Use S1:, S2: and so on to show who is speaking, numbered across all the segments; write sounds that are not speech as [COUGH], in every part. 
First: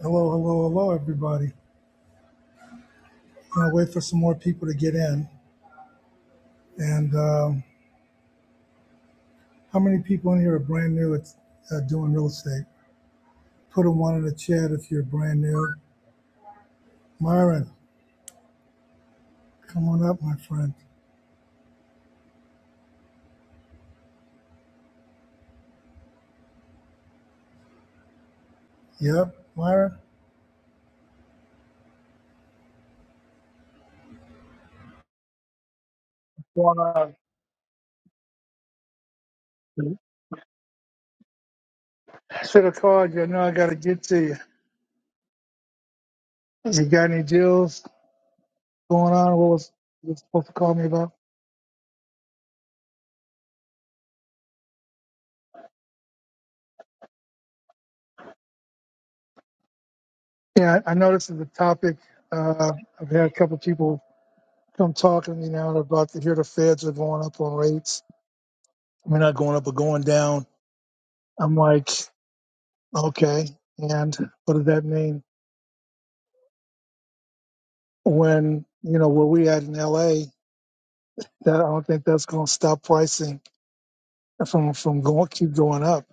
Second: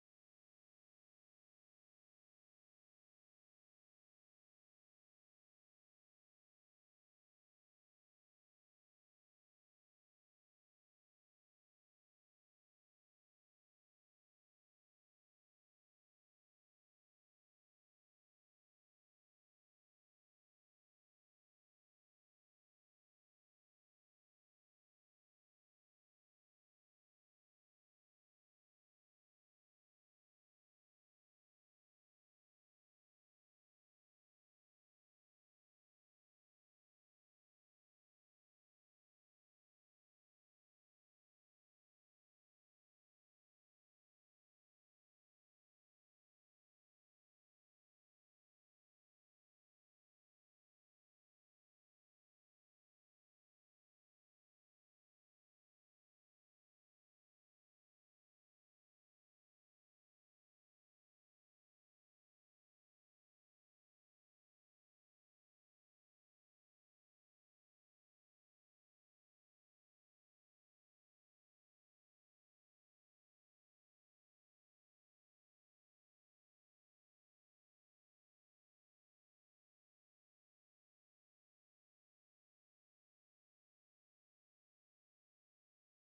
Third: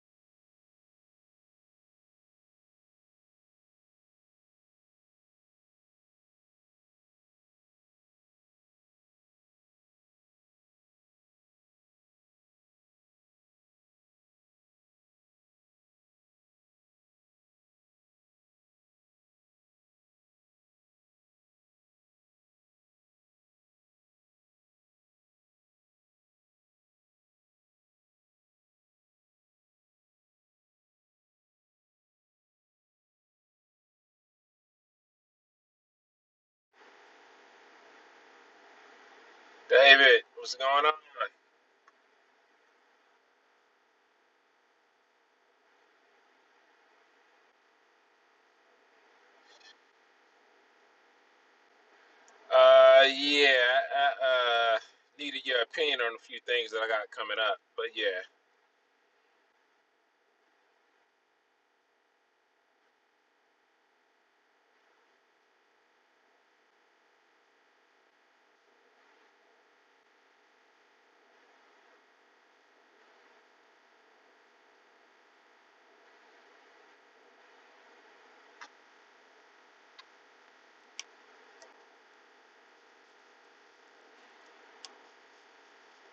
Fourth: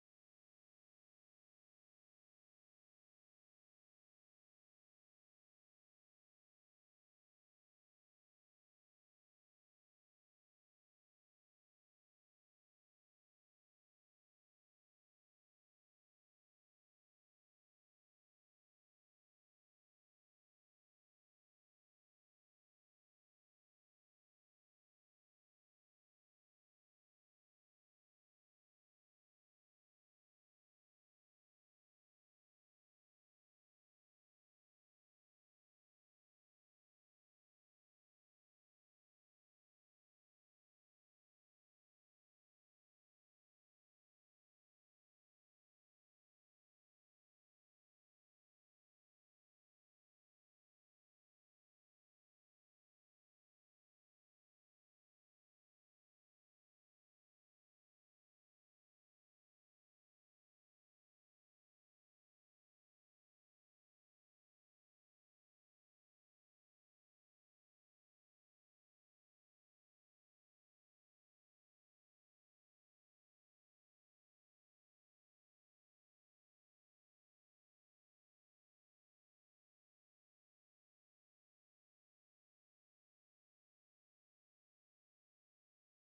S1: Hello, hello, hello, everybody. I'm gonna wait for some more people to get in. And um, how many people in here are brand new at uh, doing real estate? Put a one in the chat if you're brand new. Myron, come on up, my friend. Yep, Myron. Wow,
S2: David, what's going on?
S1: I should have called you. I know I gotta get to you. You got any deals going on? What was you supposed to call me about?
S2: Uh, yeah, I, uh, needed your opinion on a few things that I got coming up, but yeah.
S1: Yeah, I I know this is the topic. Uh, I've had a couple people come talking to me now about to hear the feds are going up on rates We're not going up or going down. I'm like, okay. And what does that mean? When, you know, where we at in LA, that I don't think that's going to stop pricing from, from going, keep going up.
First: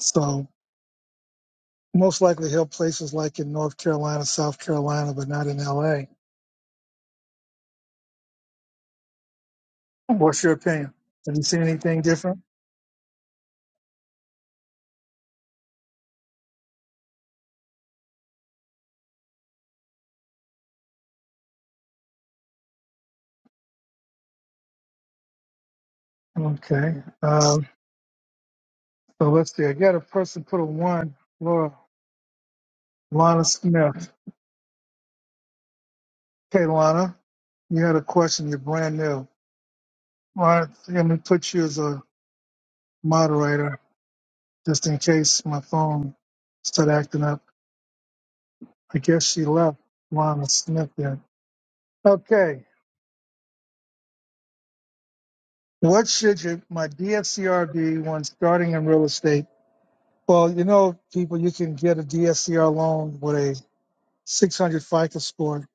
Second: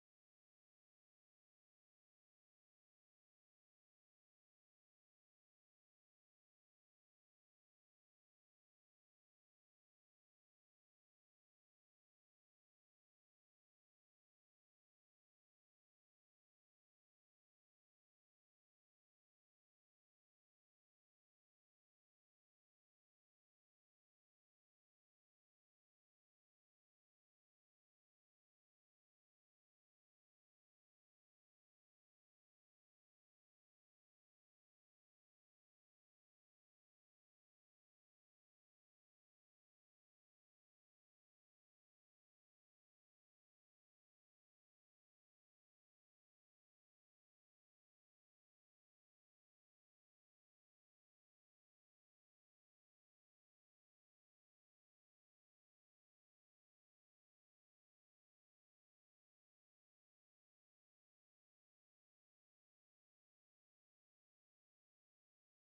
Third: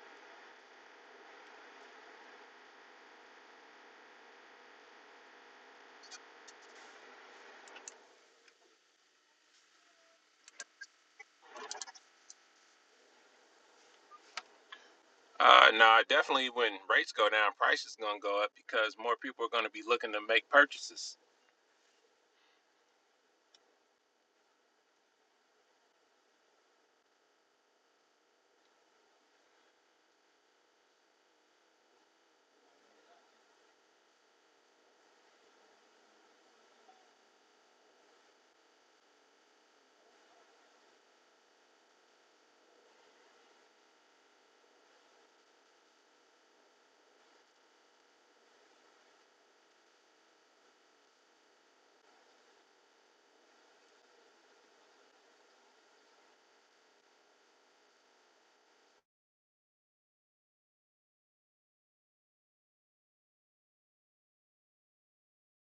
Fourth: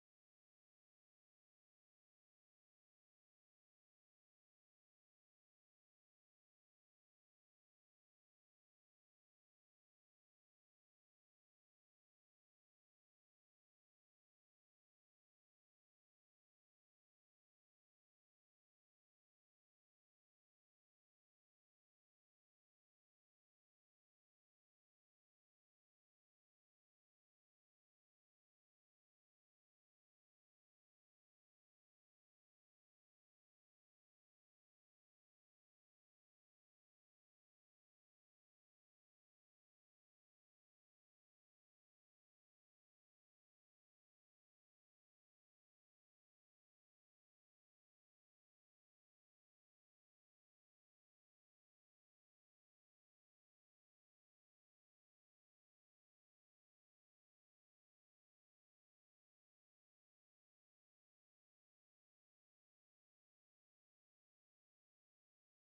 S1: So most likely help places like in North Carolina, South Carolina, but not in LA. What's your opinion? Have you seen anything different?
S2: Uh, no, definitely when rates go down, prices gonna go up because more people are gonna be looking to make purchases.
S1: Okay. Um, so let's see. I got a person put a one, Laura, Lana Smith. Okay, Lana, you had a question. You're brand new. Well, I think I'm going to put you as a moderator just in case my phone started acting up. I guess she left Lana Smith then. Okay. What should your, my DSCR be when starting in real estate? Well, you know, people, you can get a DSCR loan with a 600 FICO score.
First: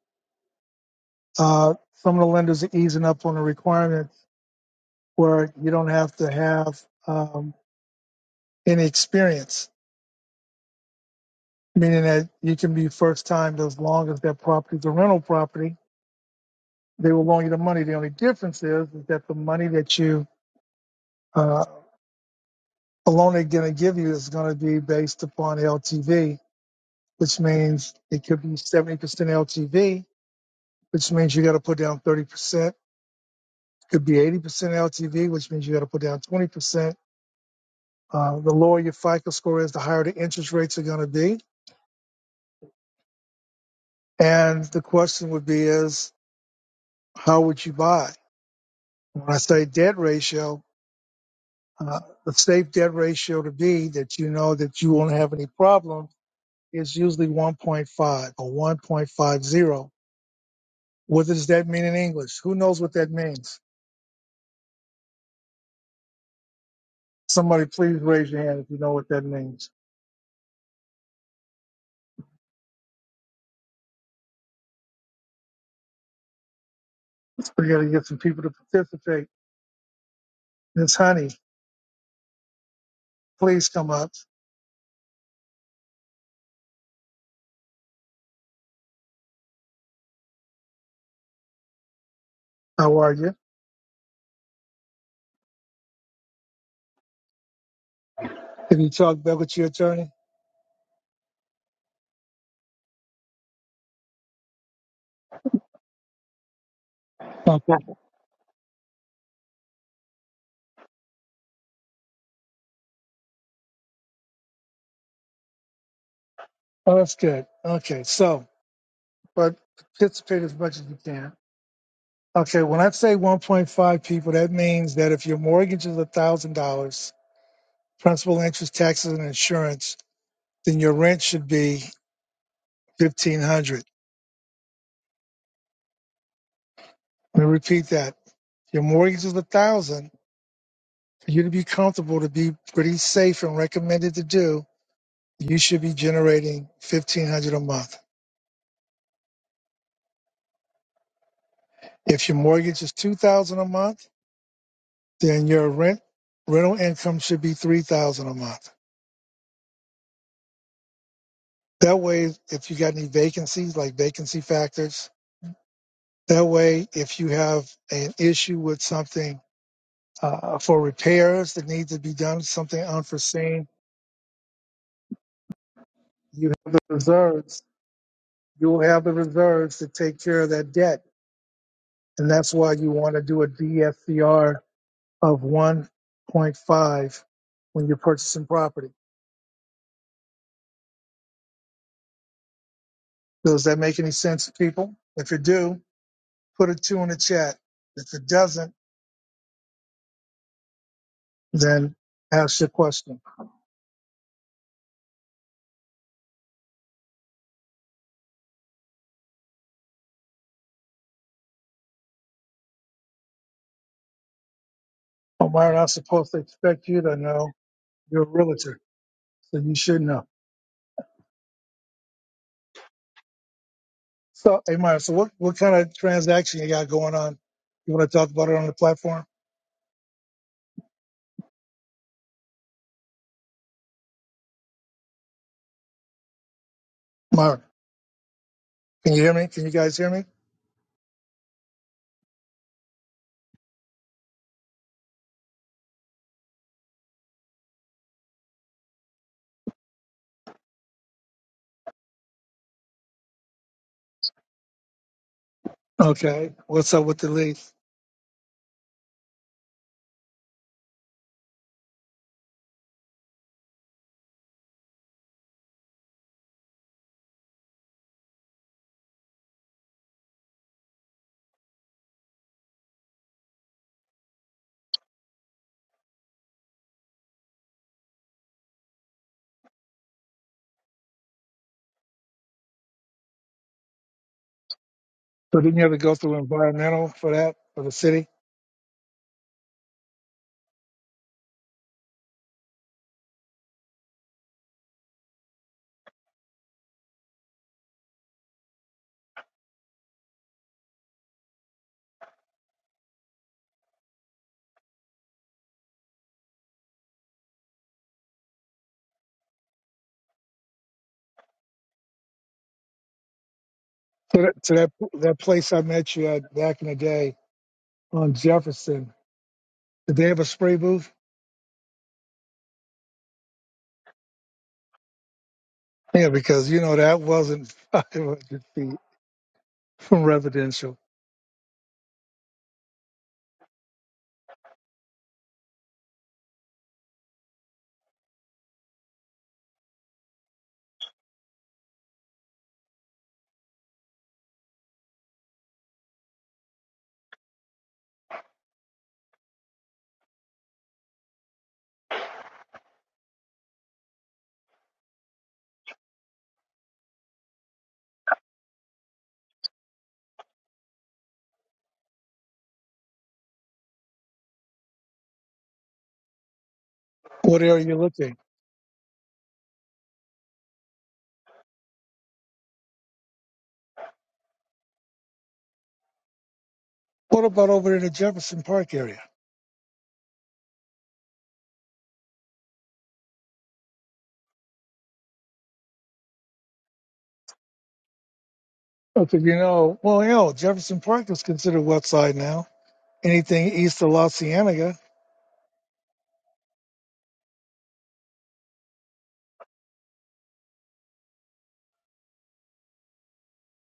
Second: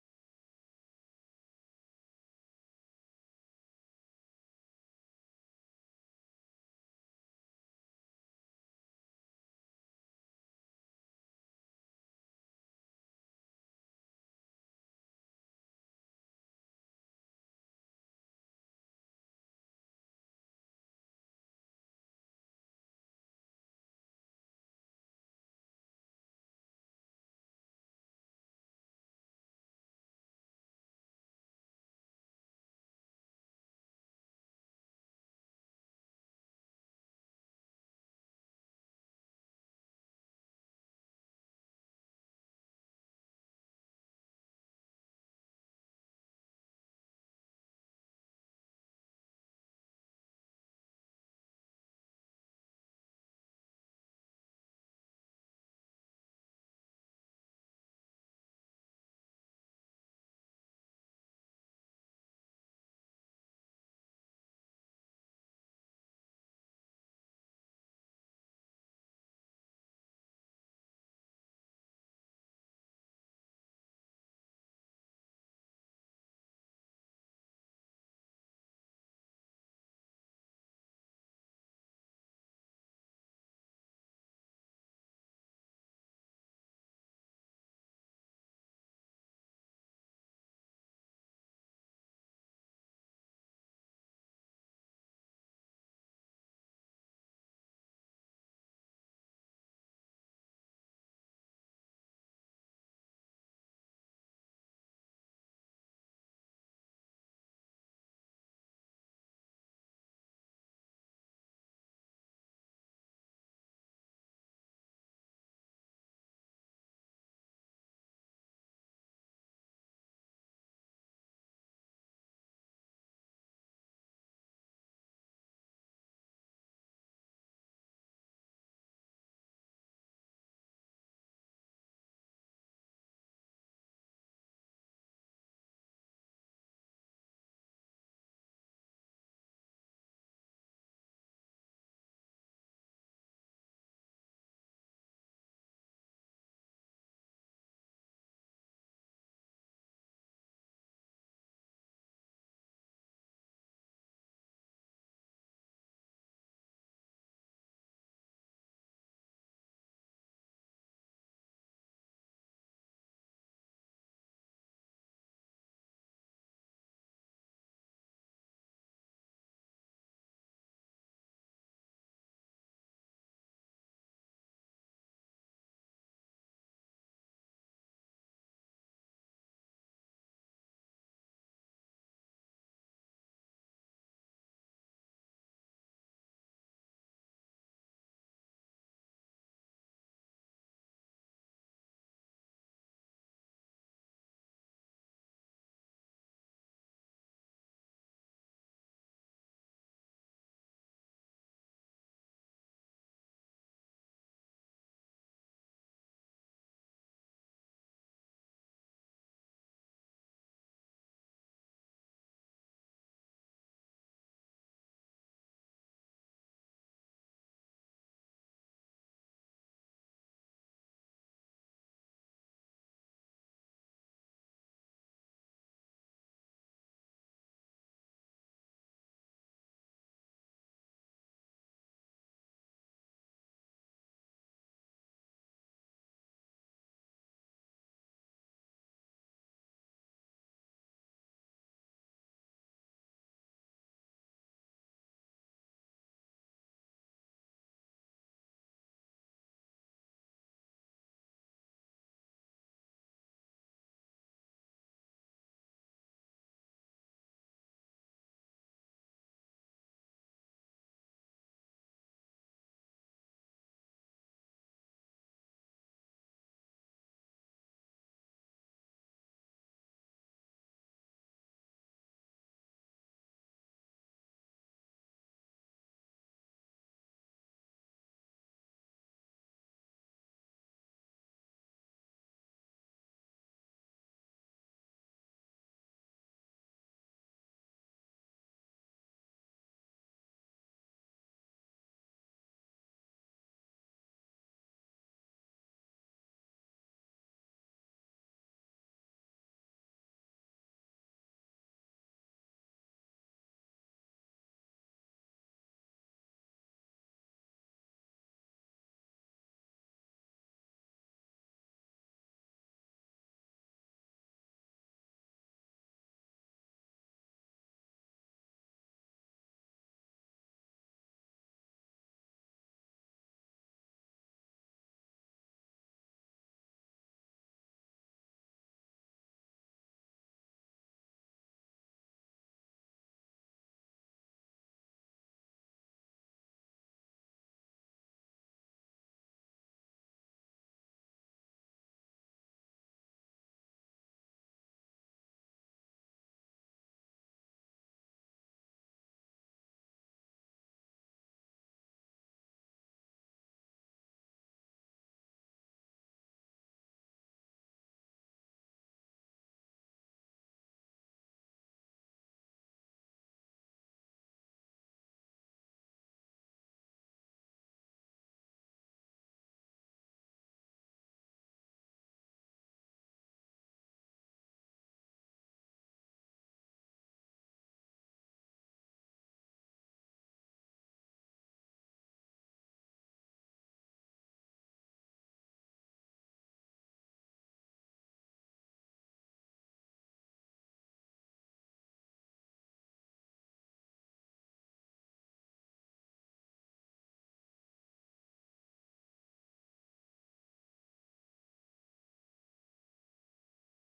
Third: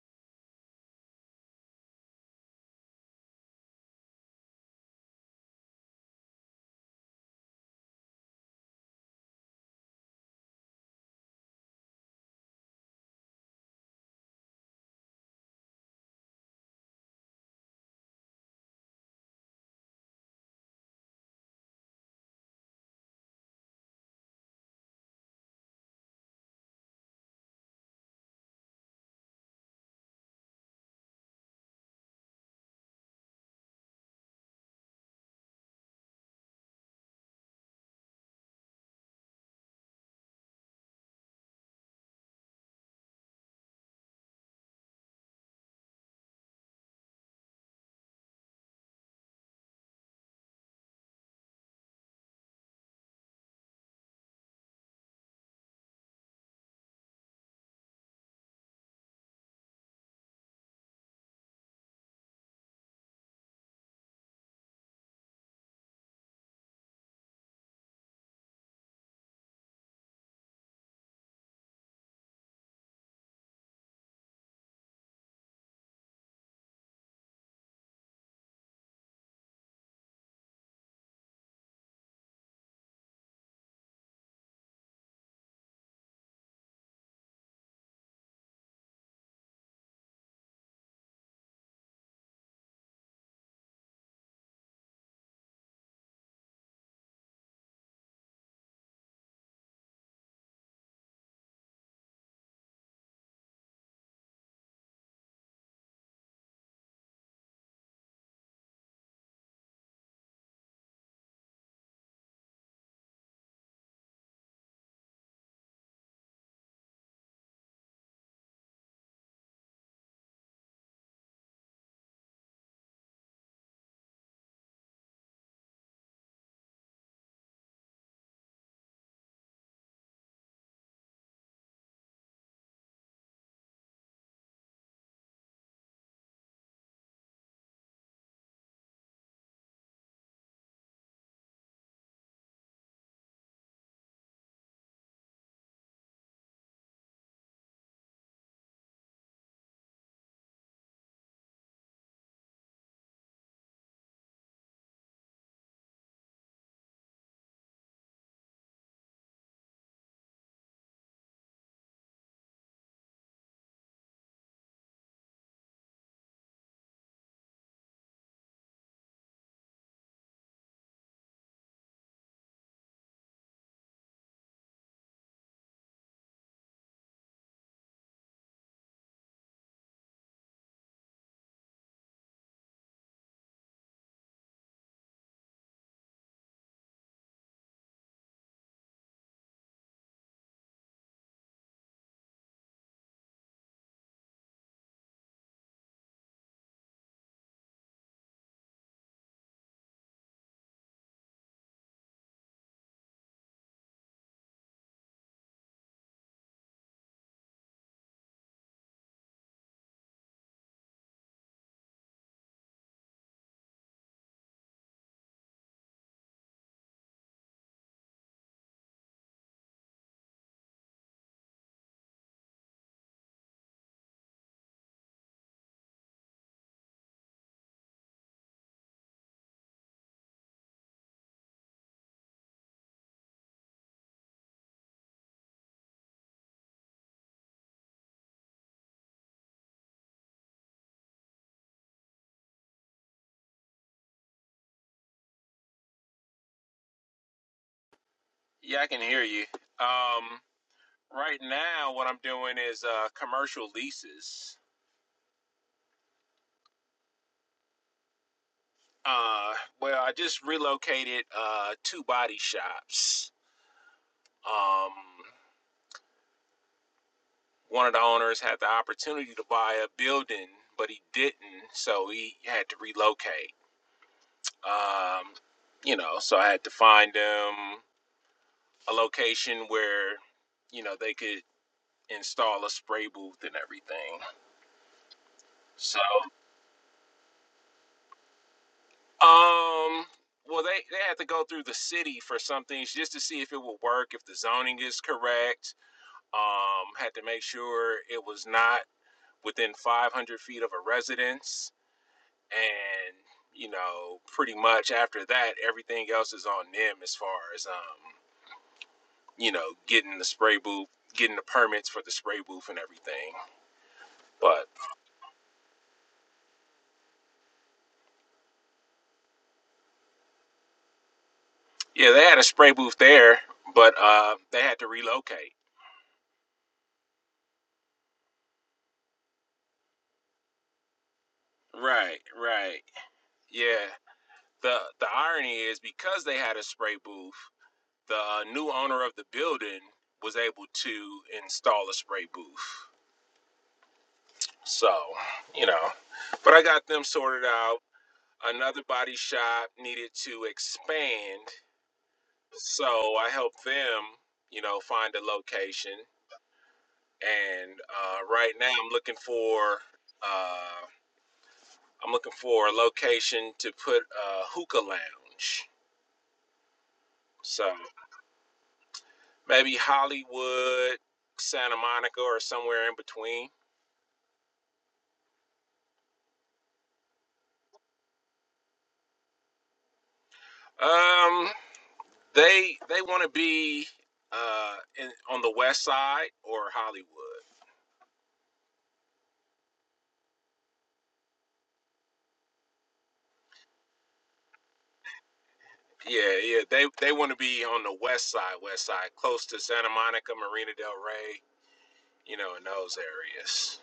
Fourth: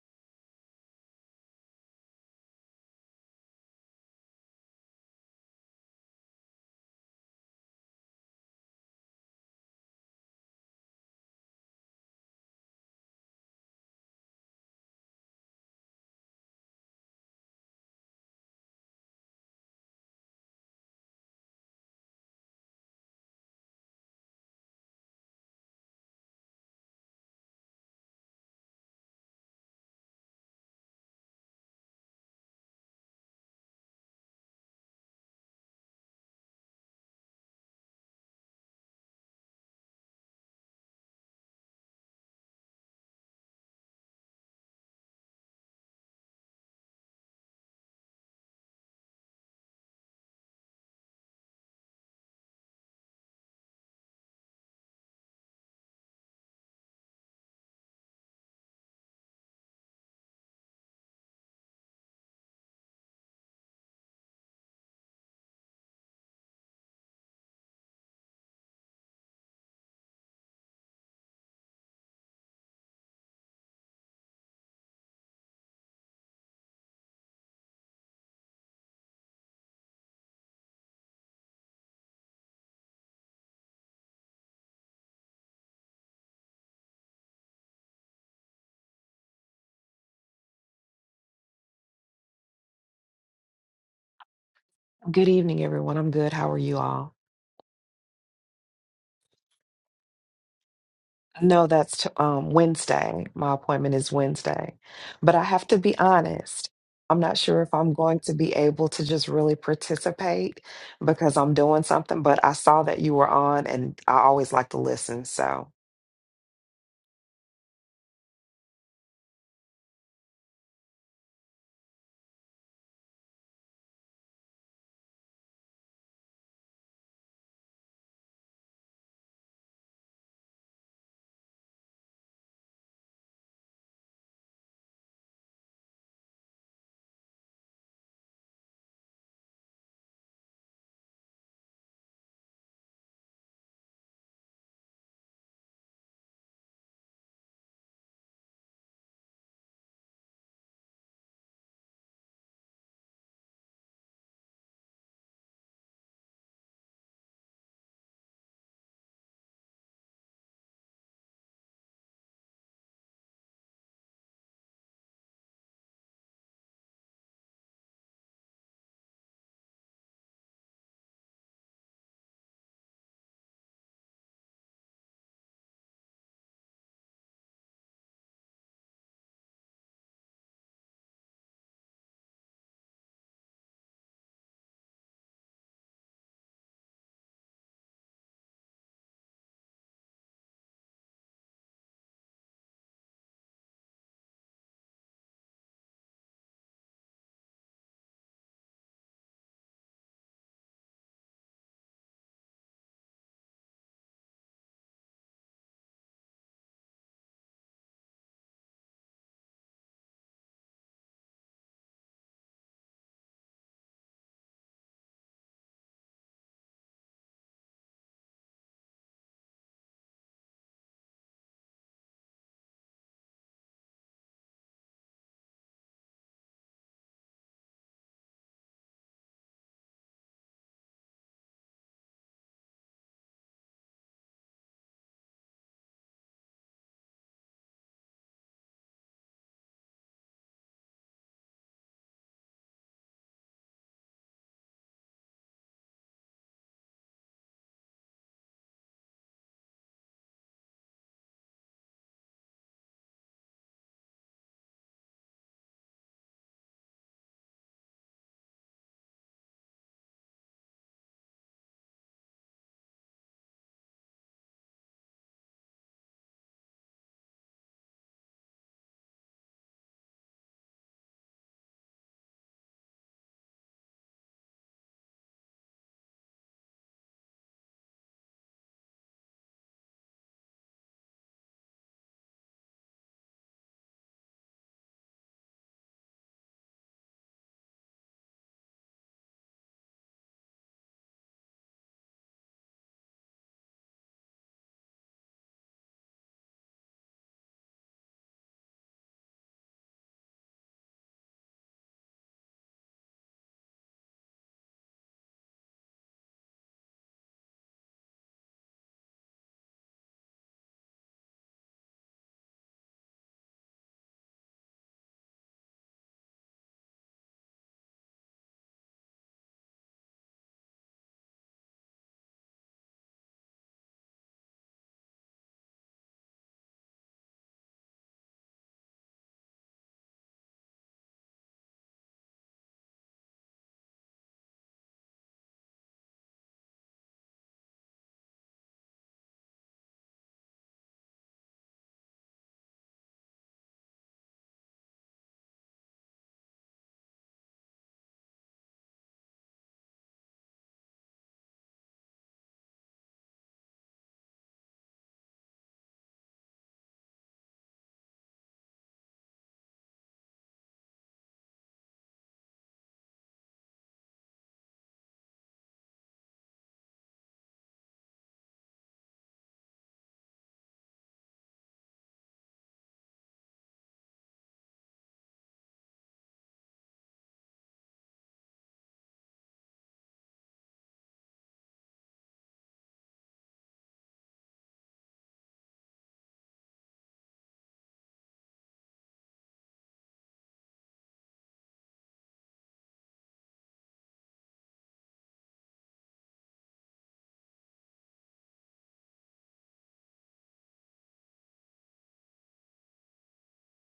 S1: Uh, some of the lenders are easing up on the requirement where you don't have to have um, any experience, meaning that you can be first time as long as that property is a rental property They will loan you the money. The only difference is, is that the money that you uh, a loan they're going to give you is going to be based upon LTV, which means it could be 70% LTV, which means you got to put down 30%. Could be 80% LTV, which means you got to put down 20%. Uh, the lower your FICO score is, the higher the interest rates are going to be. And the question would be is, how would you buy? When I say debt ratio, uh, the safe debt ratio to be that you know that you won't have any problem It's usually 1.5 or 1.50. What does that mean in English? Who knows what that means? Somebody please raise your hand if you know what that means. We got to get some people to participate. Miss Honey, please come up. How are you?
S3: Good evening, everyone. I'm good. How are you all?
S1: Have you talked back with your attorney?
S3: No, that's t- um, Wednesday. My appointment is Wednesday. But I have to be honest, I'm not sure if
S1: Okay.
S3: I'm going to be able to just really participate because I'm doing something. But I saw that you were on, and I always like to listen. So.
S1: Oh, that's good. Okay, so, but participate as much as you can. Okay, when I say 1.5 people, that means that if your mortgage is $1,000, principal, interest, taxes, and insurance, then your rent should be 1500 Let me repeat that. Your mortgage is 1000 For you to be comfortable, to be pretty safe and recommended to do, you should be generating 1500 a month. If your mortgage is 2000 a month, then your rent rental income should be 3000 a month. That way, if you got any vacancies, like vacancy factors, that way, if you have an issue with something uh, for repairs that need to be done, something unforeseen, you have the reserves you will have the reserves to take care of that debt. And that's why you want to do a DSCR of 1.5 when you're purchasing property. Does that make any sense, to people? If it do, put a two in the chat. If it doesn't, then ask your question. Omar, I'm supposed to expect you to know. You're a realtor, so you should know. So, hey, Myra, so what, what kind of transaction you got going on? You want to talk about it on the platform? Myra, can you hear me? Can you guys hear me?
S2: Yeah, I can hear you. Um, right now, what I'm doing is uh, commercial leases.
S1: Okay. What's up with the lead?
S2: Uh, well, I just relocated uh, two body shops. Um, one of the owners had the opportunity to buy a building, but he didn't, so he had to relocate. Um, you know, so I had to find them a location where, you know, they could install a spray booth and everything.
S1: So didn't you have to
S2: So,
S1: go through environmental for that for the city?
S2: um, well, they, they had to go through the city for some things just to see if it would work, if the zoning is correct. Um, had to make sure it was not within 500 feet of a residence and you know pretty much after that everything else is on them as far as um you know getting the spray booth getting the permits for the spray booth and everything
S1: So
S2: but
S1: that, so that that place I met you at back in the day on Jefferson, did they have a spray booth?
S2: yeah they had a spray booth there but uh they had to relocate
S1: Yeah, because you know that wasn't [LAUGHS] 500 feet from residential.
S2: right right yeah the the irony is because they had a spray booth the uh, new owner of the building was able to install a spray booth so you know but i got them sorted out Another body shop needed to expand, so I helped them, you know, find a location. And uh, right now, I'm looking for uh, I'm looking for a location to put a hookah lounge.
S1: What
S2: So
S1: area you looking?
S2: maybe Hollywood, Santa Monica, or somewhere in between.
S1: What about over in the Jefferson Park area?
S2: Um, they they want to be uh, in, on the west side or Hollywood.
S1: Okay, you know, well, hell, Jefferson Park is considered west side now. Anything east of La Cienega.
S2: Yeah, yeah. They they want to be on the west side, west side, close to Santa Monica, Marina Del Rey, you know, in those areas.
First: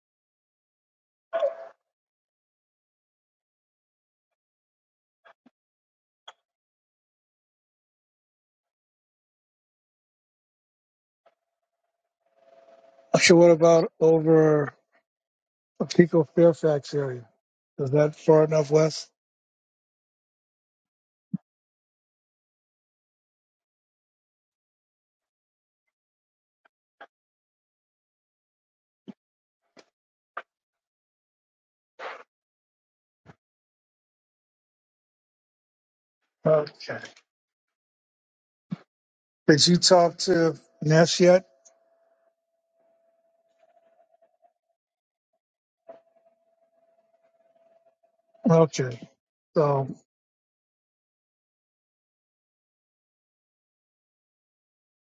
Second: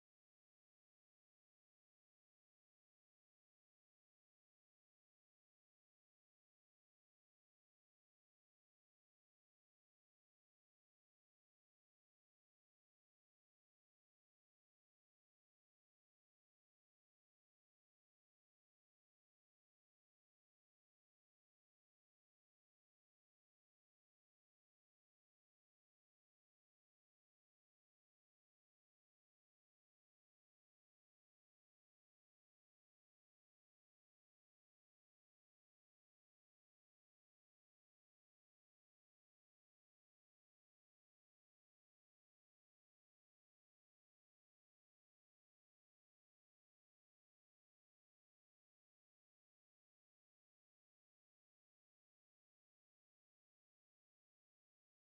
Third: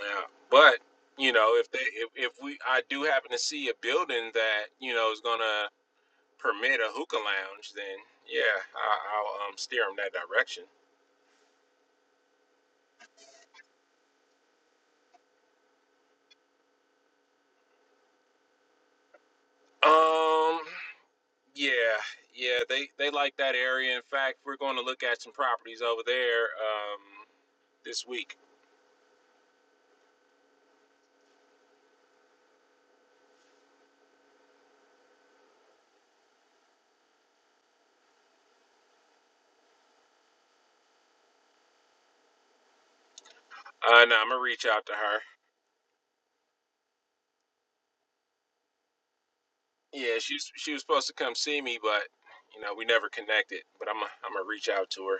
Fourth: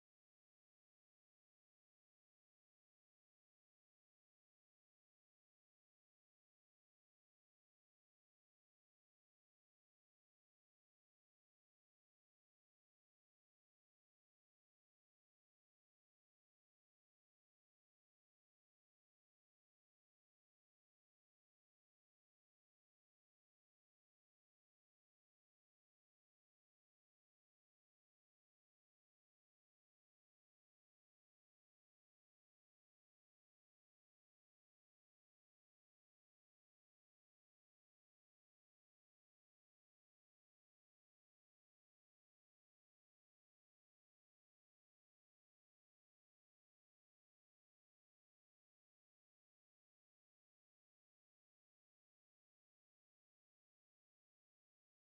S2: Yeah. But, you know, if they if, if we I do happen to see a building that, you know, is going to permit a hookah lounge, then yeah, I, I'll um steer them that direction.
S1: So what about over uh, Pico Fairfax area? Is that far enough west?
S2: Um yeah, yeah, they they like that area. In fact, we're going to look at some properties over there um this week.
S1: Okay. Did you talk to Ness yet?
S2: Uh no, I'm going to reach out to her.
S1: Okay. So
S2: Yeah, she was, she was supposed to come see me, but you know we never connected. But I'm i I'm gonna reach out to her.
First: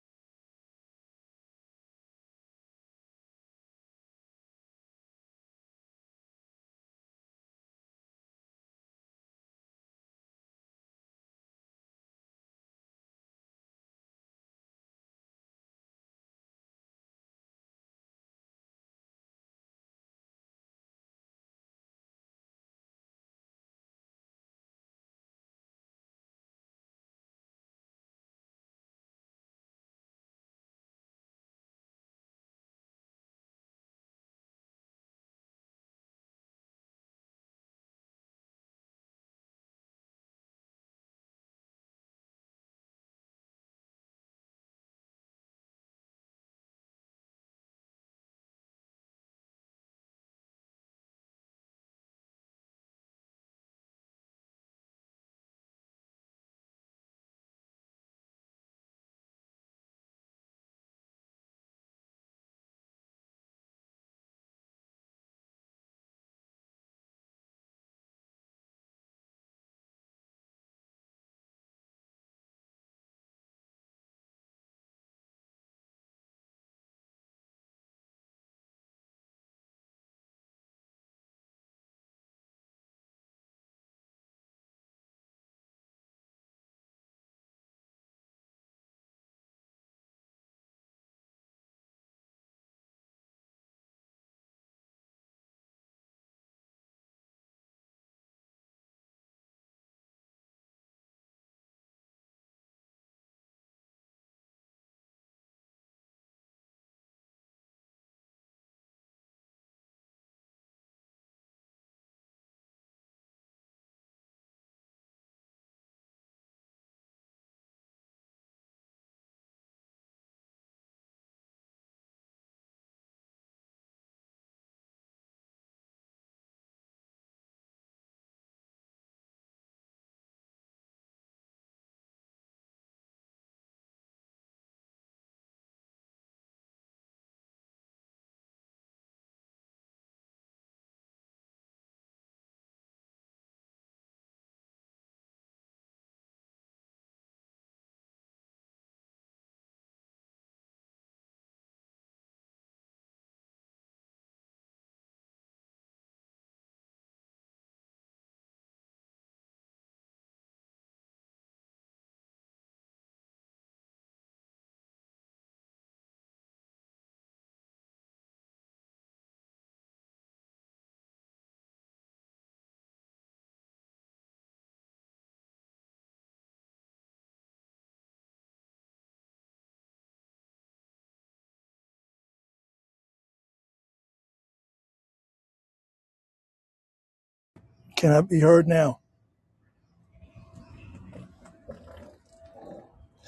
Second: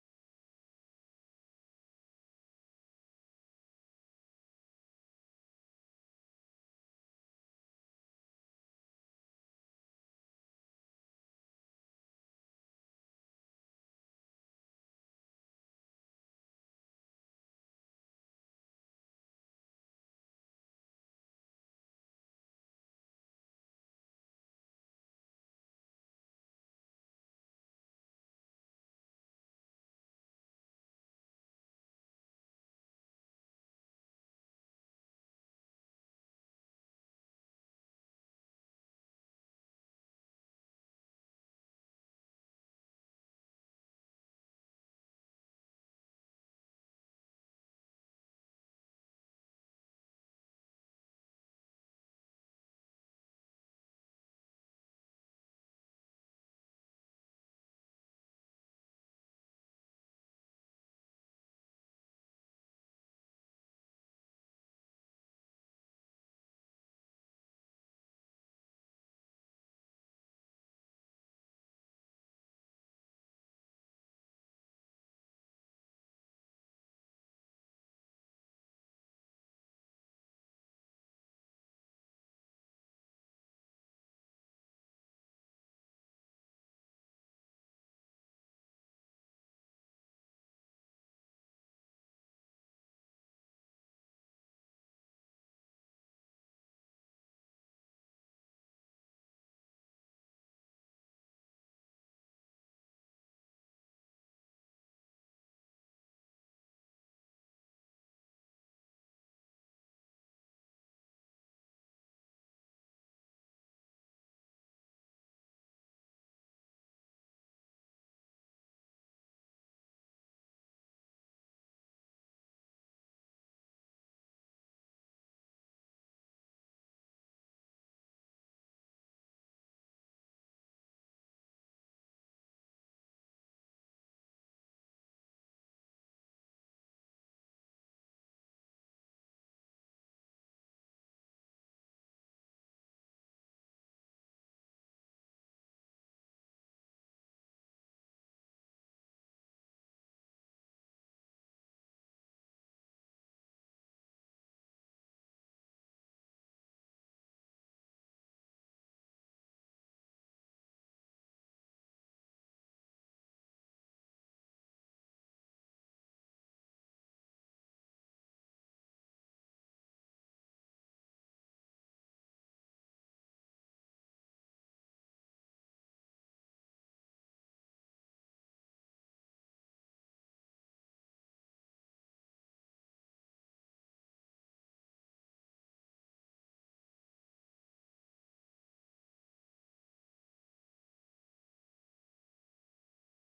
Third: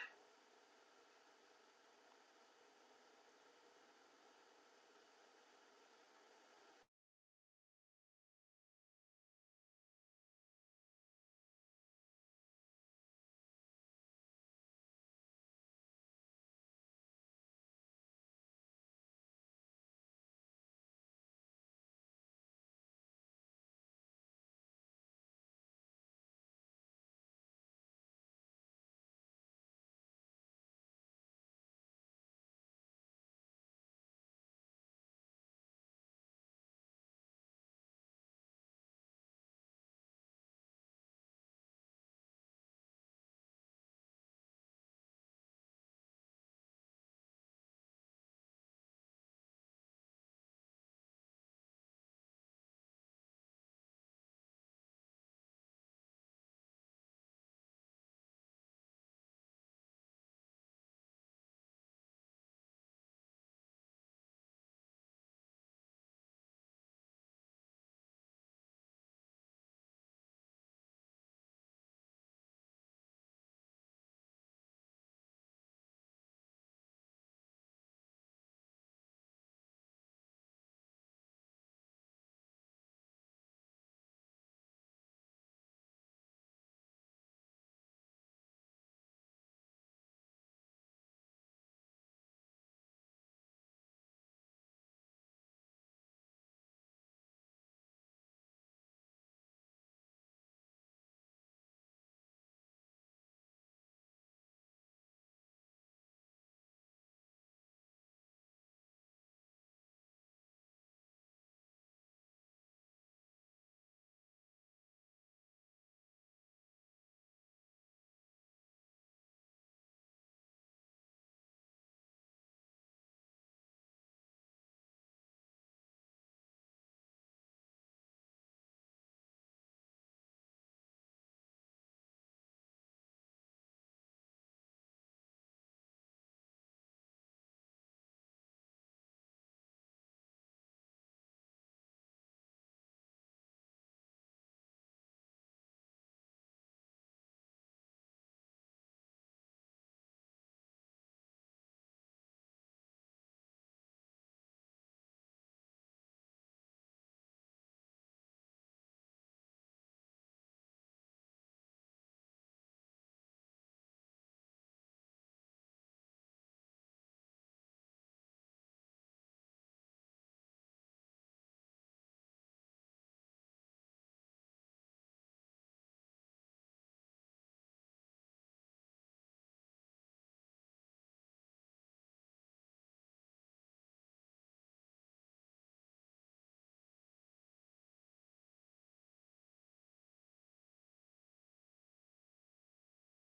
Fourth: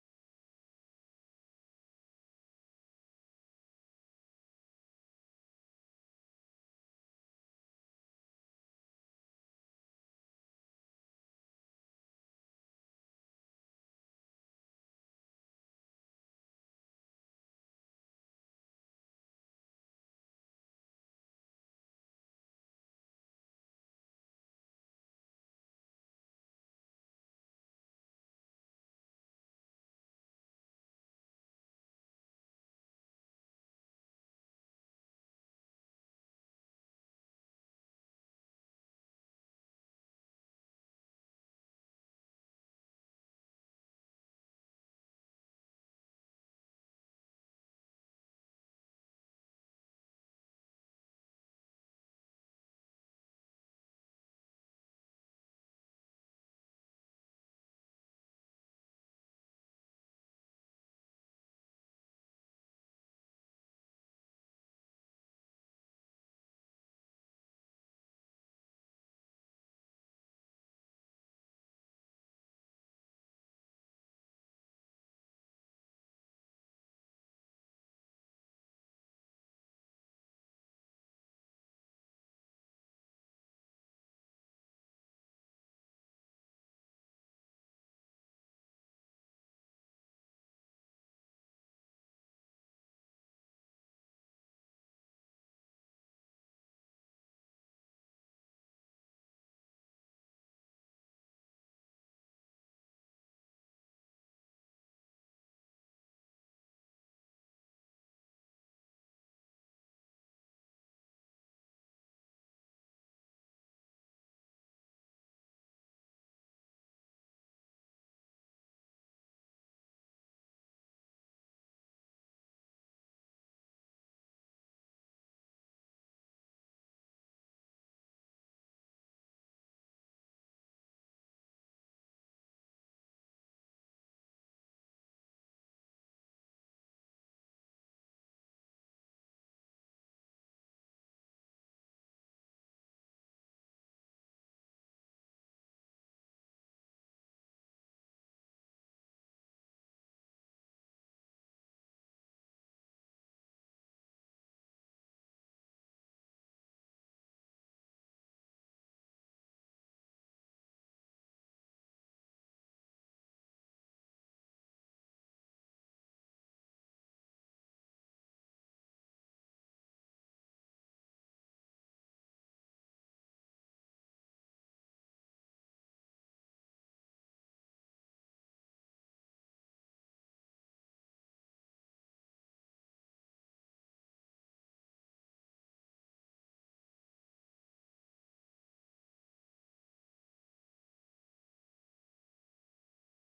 S1: Can I be heard now?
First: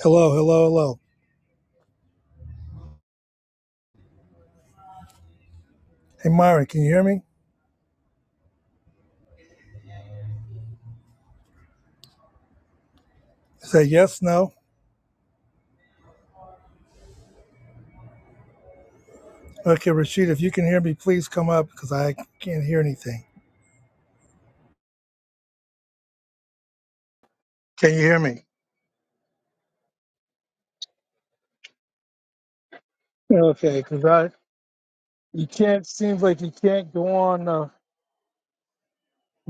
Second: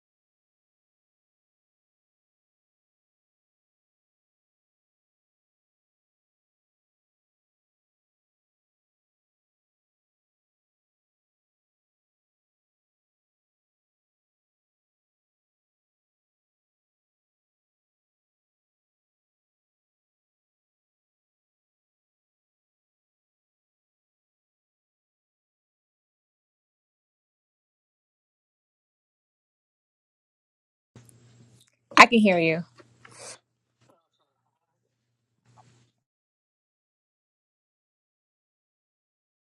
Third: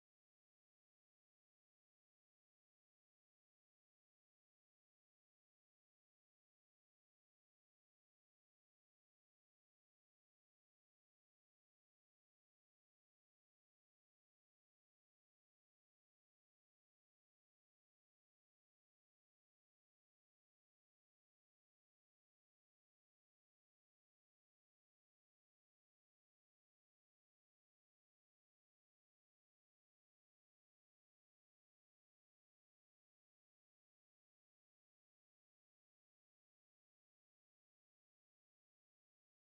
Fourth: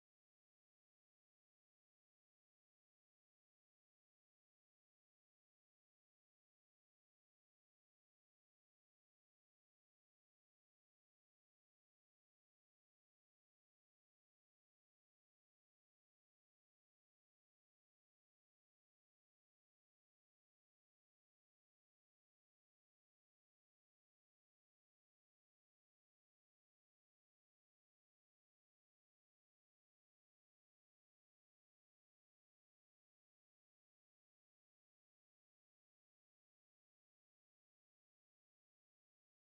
S1: Hello, hello, hello. Hey, Myron, can you hear me? Say yes, no. Okay, Rashid, if you can hear me, please come up because I can't hear anything. can you hear me?
S4: I can hear you.
S1: Okay, because I you can't seems like you can't go on uh,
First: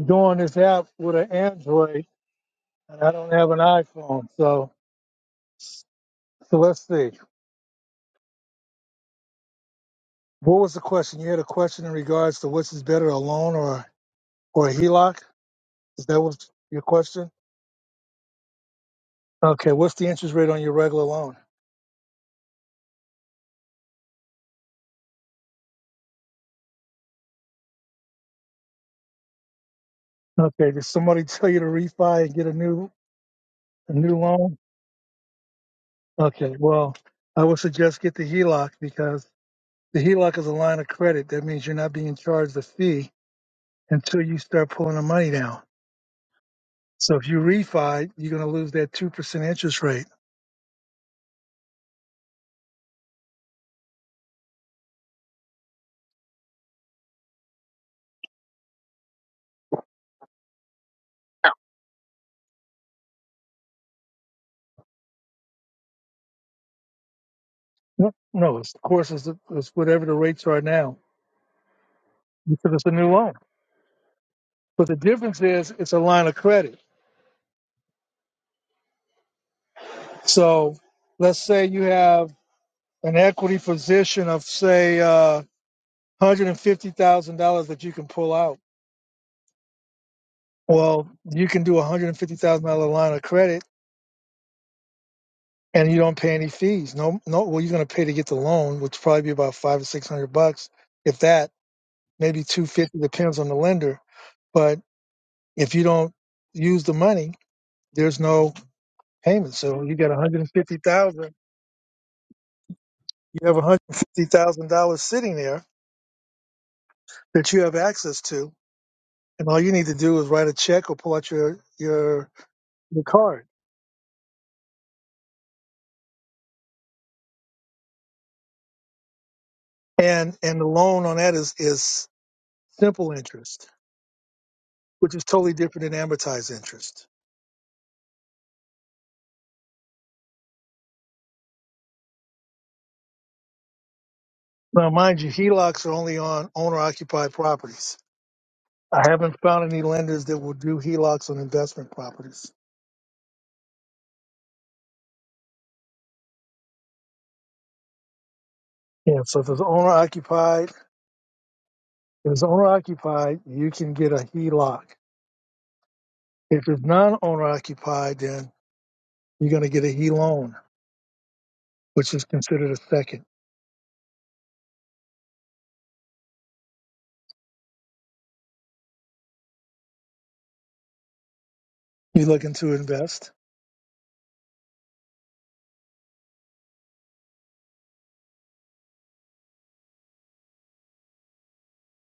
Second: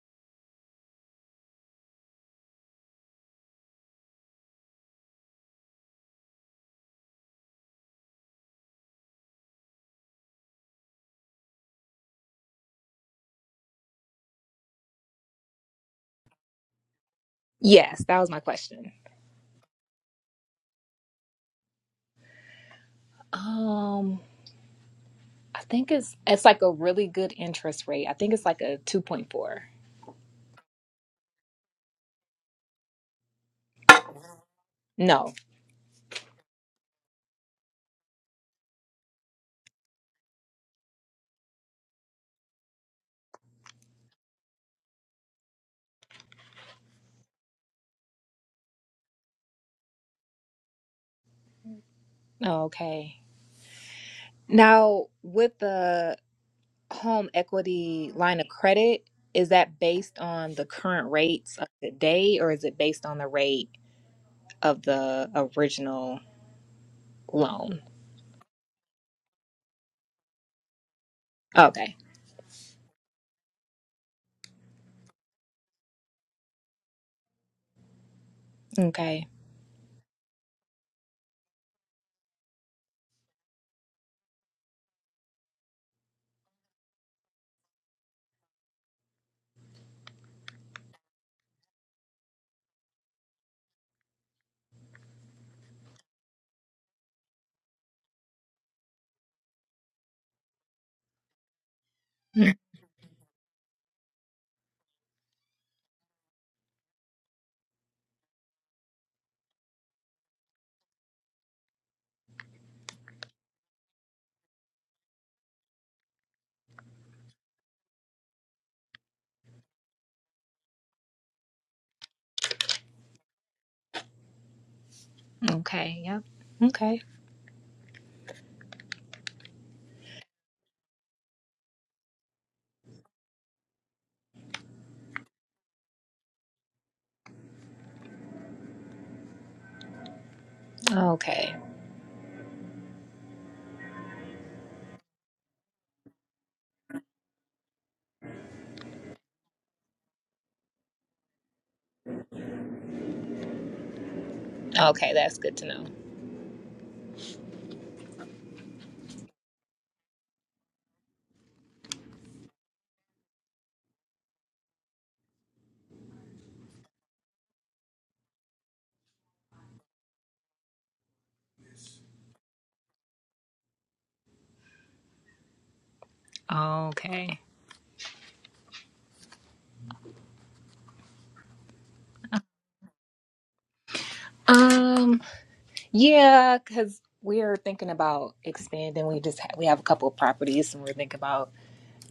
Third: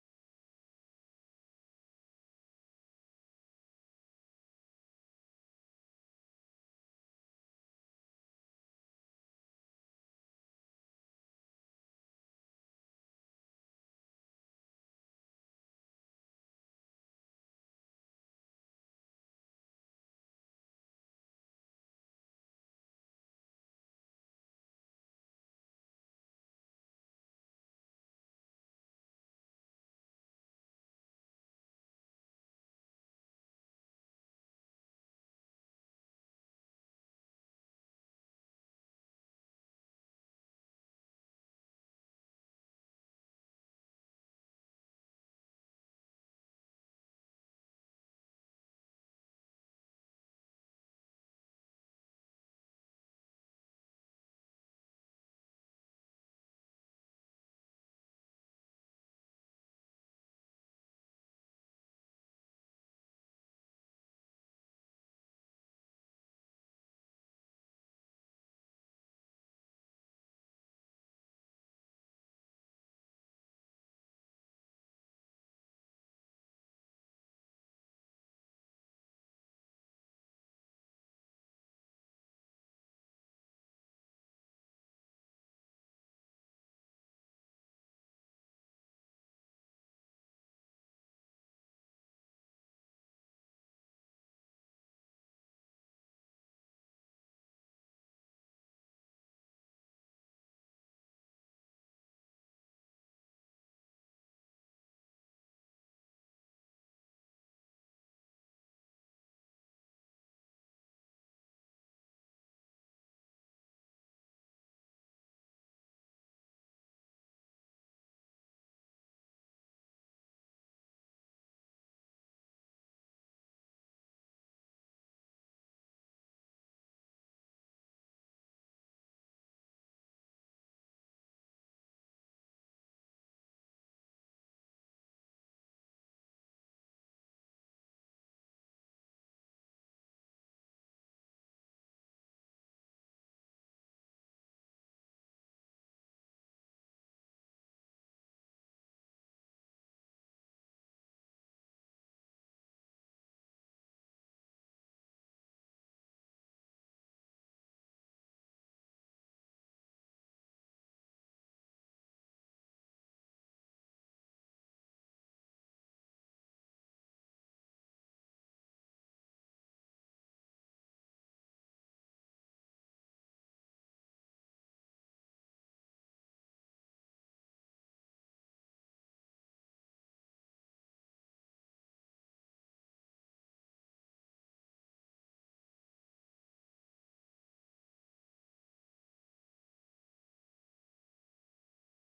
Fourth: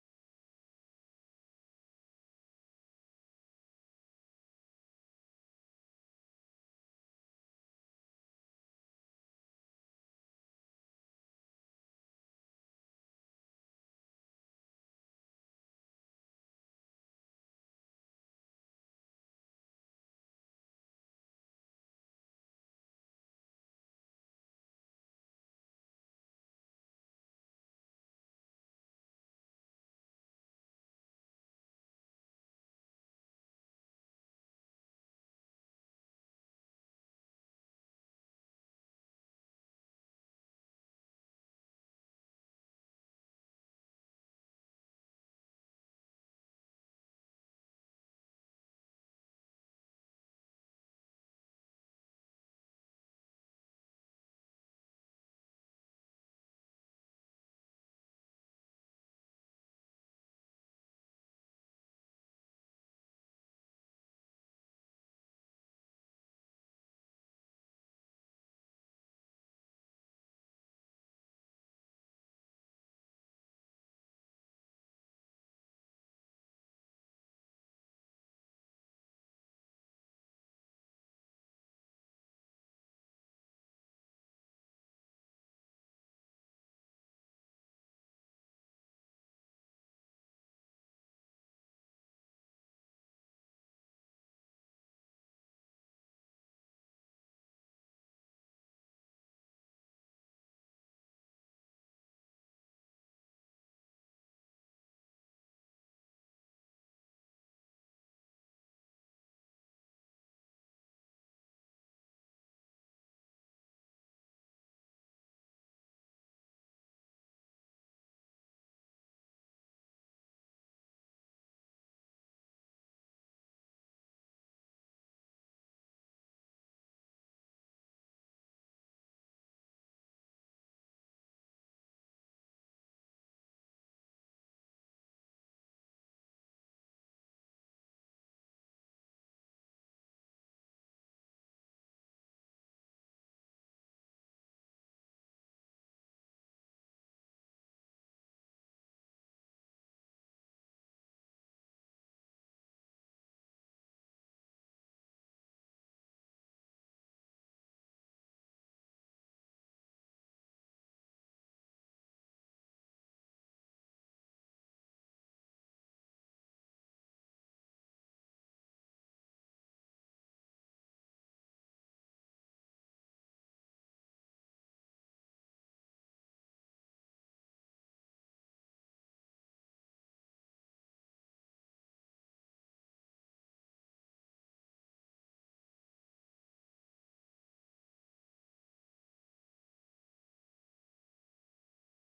S1: go on this app with an Android, and I don't have an iPhone. So so let's see. What was the question? You had a question in regards to which is better, a loan or or a HELOC? Is that what your question?
S4: Yes, that was my question.
S1: Okay, what's the interest rate on your regular loan?
S4: Um, I think it's it's like a really good interest rate. I think it's like a 2.4.
S1: Okay, did somebody [LAUGHS] tell you to refi and get a new a new loan?
S4: No.
S1: Okay, well, I would suggest get the HELOC because the HELOC is a line of credit. That means you're not being charged a fee until you start pulling the money down. So if you refi, you're going to lose that two percent interest rate.
S4: Oh, okay. Now, with the home equity line of credit, is that based on the current rates of today or is it based on the rate of the original loan?
S1: No, no, it's, of course, it's, it's whatever the rates are now
S4: Okay.
S1: because it's a new loan. But the difference is it's a line of credit.
S4: Okay. [LAUGHS]
S1: So let's say you have an equity position of say uh, one hundred and fifty thousand dollars that you can pull out. Well, you can do a one hundred and fifty thousand dollar line of credit, and you don't pay any fees. No, no. Well, you're going to pay to get the loan, which probably be about five or six hundred bucks, if that. Maybe
S4: Hmm.
S1: two fifty depends on the lender. But if you don't use the money, there's no payment. So you got one hundred and fifty thousand. You have one hundred and fifty thousand dollars sitting there that you have access to, and all you need to do is write a check or pull out your your your card.
S4: Okay. Yep. Okay.
S1: and and the loan on that is is simple interest, which is totally different than amortized interest.
S4: Okay.
S1: Now, mind you, HELOCs are only on owner occupied properties. I haven't found any lenders that will do HELOCs on investment properties.
S4: Okay, that's good to know.
S1: Yeah, so if it's owner occupied, if it's owner occupied, you can get a HELOC. If it's non owner occupied, then you're going to get a HE loan, which is considered a second.
S4: Okay.
S1: You're looking to invest.
S4: Um. Yeah, because we're thinking about expanding. We just ha- we have a couple of properties, and we're thinking about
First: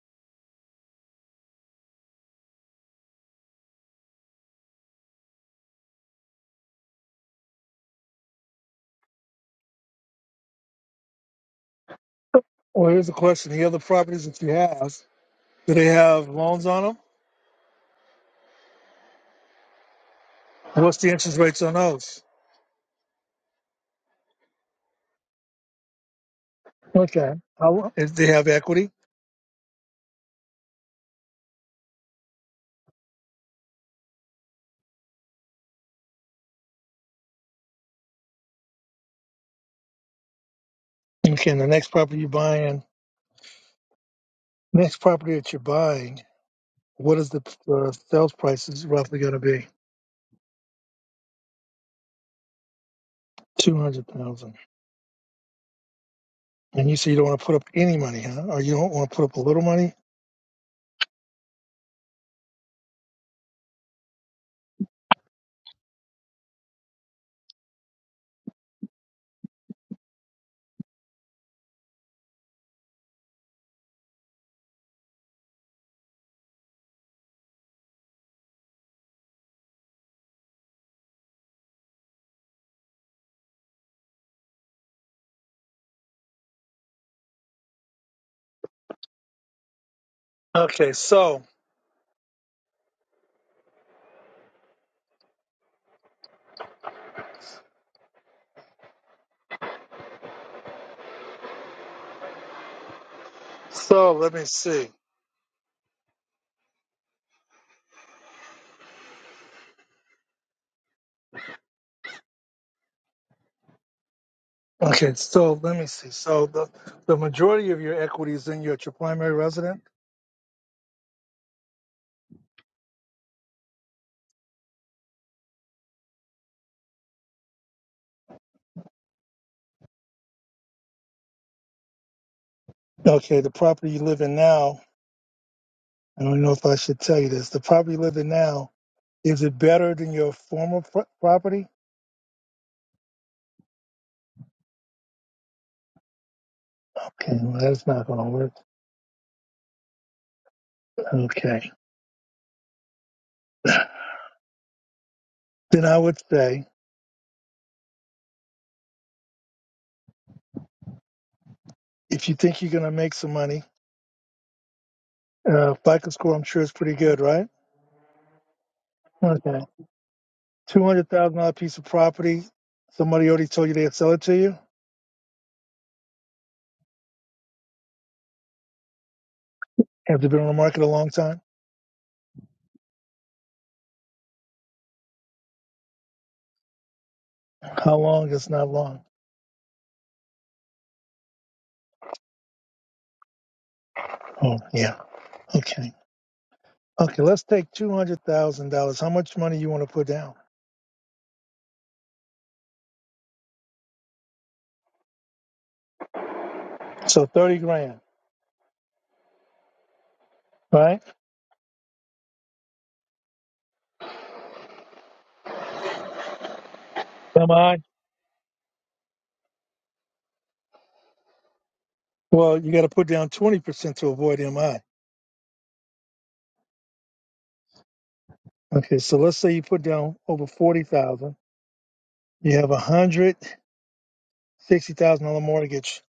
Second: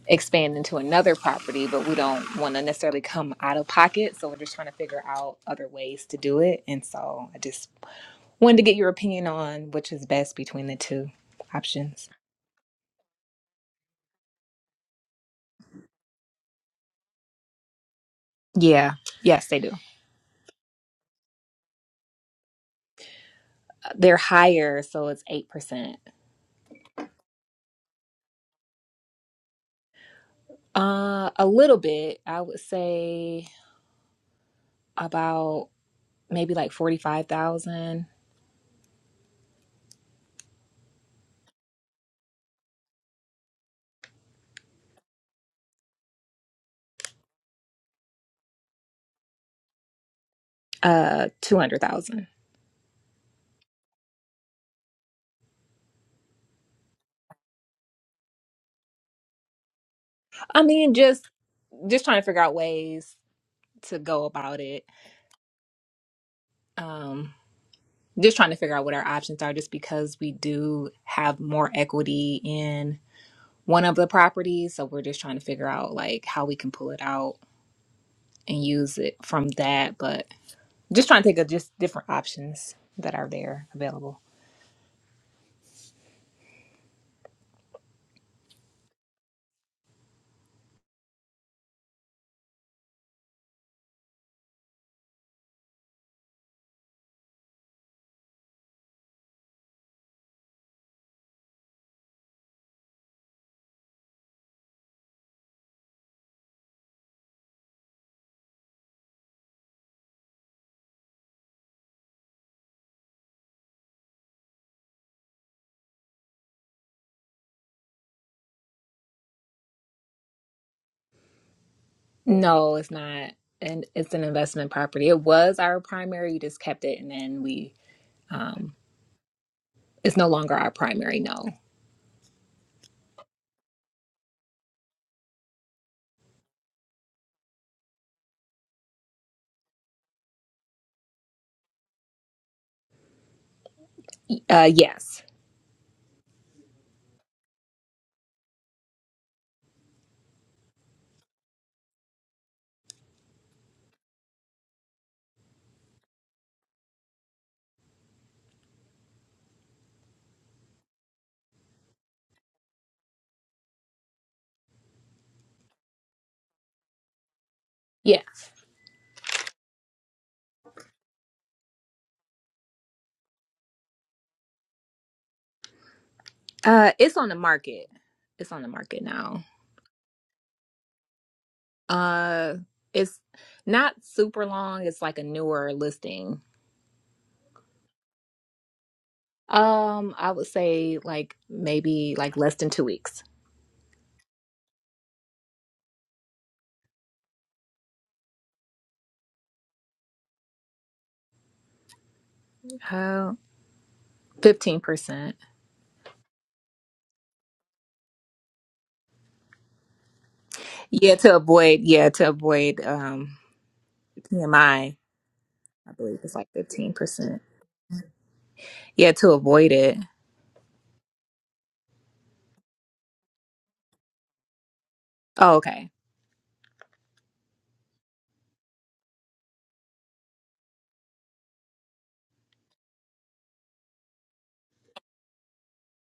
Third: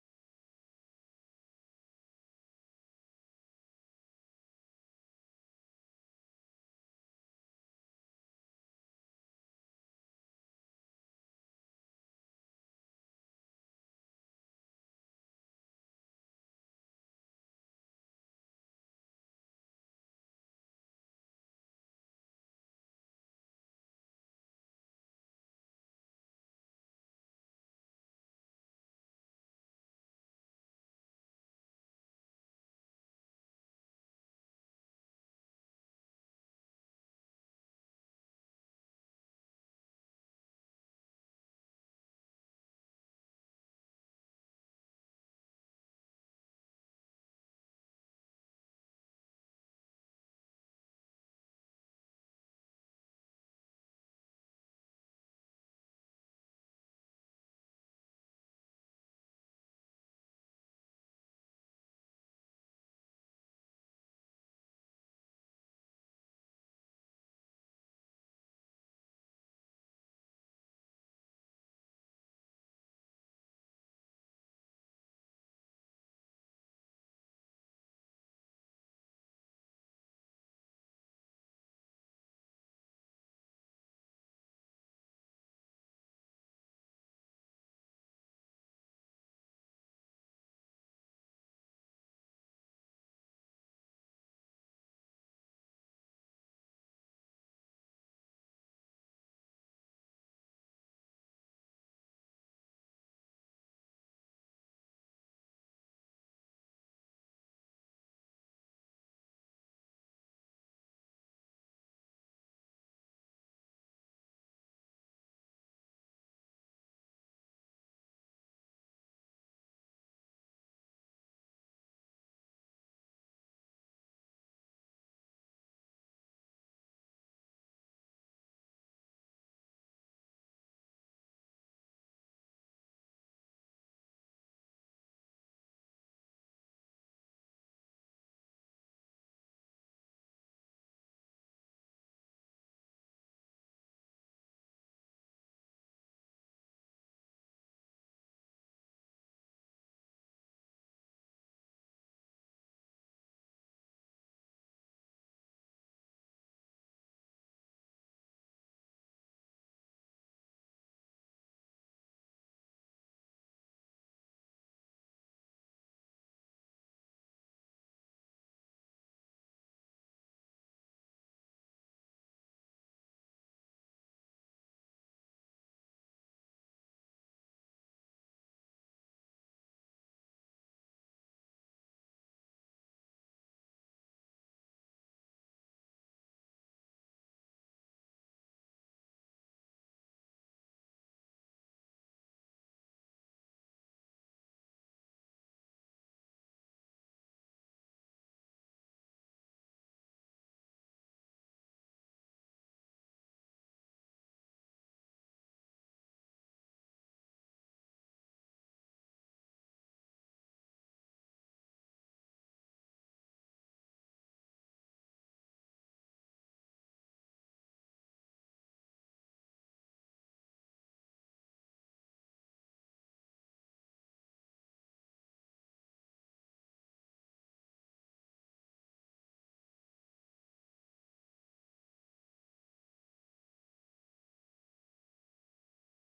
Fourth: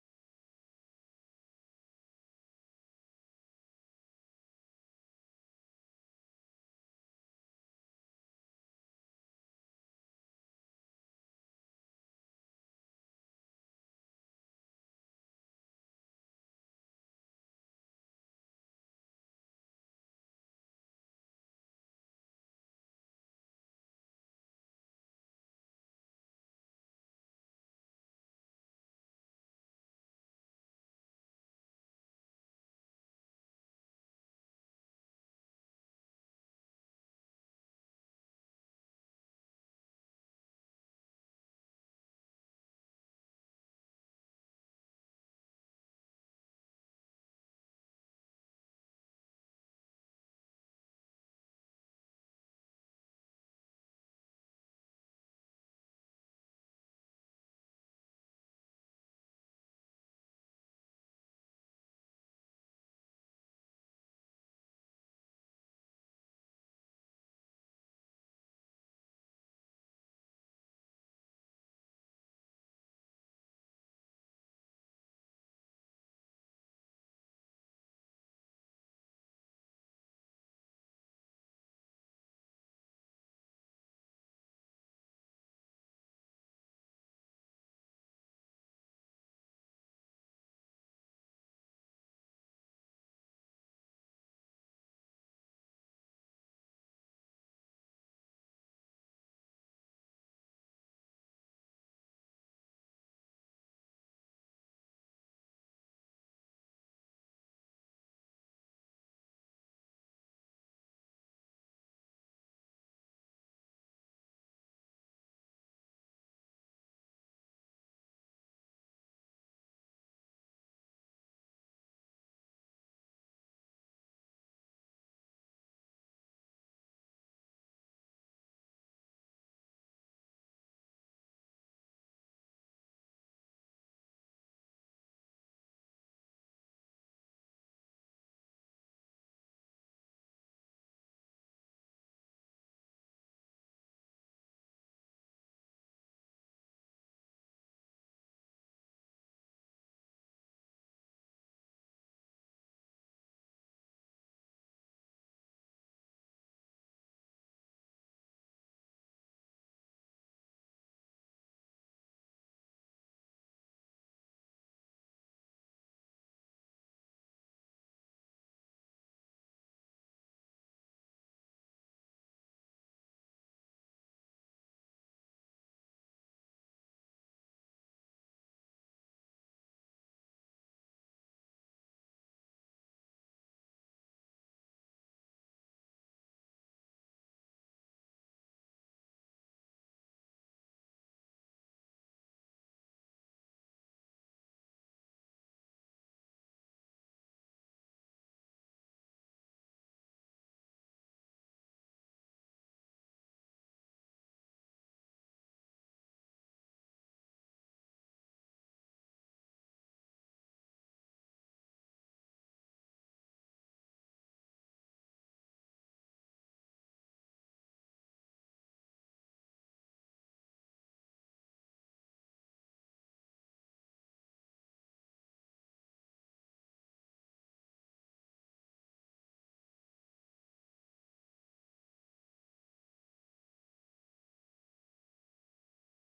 S4: expanding to another property, but we don't want to necessarily come out of pocket. So we're just trying to figure out other ways to do it. And so I just wanted to get your opinion on which is best between the two options.
S1: Well, here's the question: the other properties that you have, do they have loans on them?
S4: Yeah. Yes, they do.
S1: What's the interest rates on those?
S4: They're higher, so it's eight percent.
S1: Okay. I If they have equity?
S4: Uh, a little bit. I would say about maybe like forty five thousand,
S1: okay. And the next property you're buying, next property that you're buying, what is the uh, sales price is roughly going to be?
S4: uh, two hundred thousand.
S1: Two hundred thousand. And you say you don't want to put up any money, huh? Or you don't want to put up a little money?
S4: I mean, just just trying to figure out ways to go about it. Um, just trying to figure out what our options are, just because we do have more equity in one of the properties, so we're just trying to figure out like how we can pull it out and use it from that. But just trying to think of just different options that are there available.
S1: Okay, so so let me see. Okay, so let me see. So the the majority of your equity is in your, at your primary residence.
S4: No, it's not, and it's an investment property. It was our primary. We just kept it, and then we. Um, it's no longer our primary. No.
S1: Okay. The property you live in now. I don't know if I should tell you this. The property you live in now Is it better than your former pro- property?
S4: Uh, yes.
S1: Okay, well, that's not going to work. Okay. Then I would say, if you think you're going to make some money, uh, FICO score, I'm sure is pretty good, right?
S4: Yeah.
S1: Okay. $200,000 piece of property. Somebody already told you they'd sell it to you.
S4: Uh, it's on the market. It's on the market now.
S1: Have they been on the market a long time?
S4: Uh, it's not super long. It's like a newer listing.
S1: How long? It's not long.
S4: Um, I would say like maybe like less than two weeks.
S1: Oh, yeah. Okay. Okay, let's take $200,000. How much money you want to put down?
S4: Uh, fifteen percent.
S1: So 30 grand, right?
S4: Yeah, to avoid. Yeah, to avoid um PMI. I I believe it's like fifteen percent.
S1: MI?
S4: Yeah, to avoid it.
S1: Well, you got to put down 20% to avoid MI.
S4: Oh, okay.
S1: Okay, so let's say you put down over forty thousand. You have a hundred sixty thousand dollar mortgage.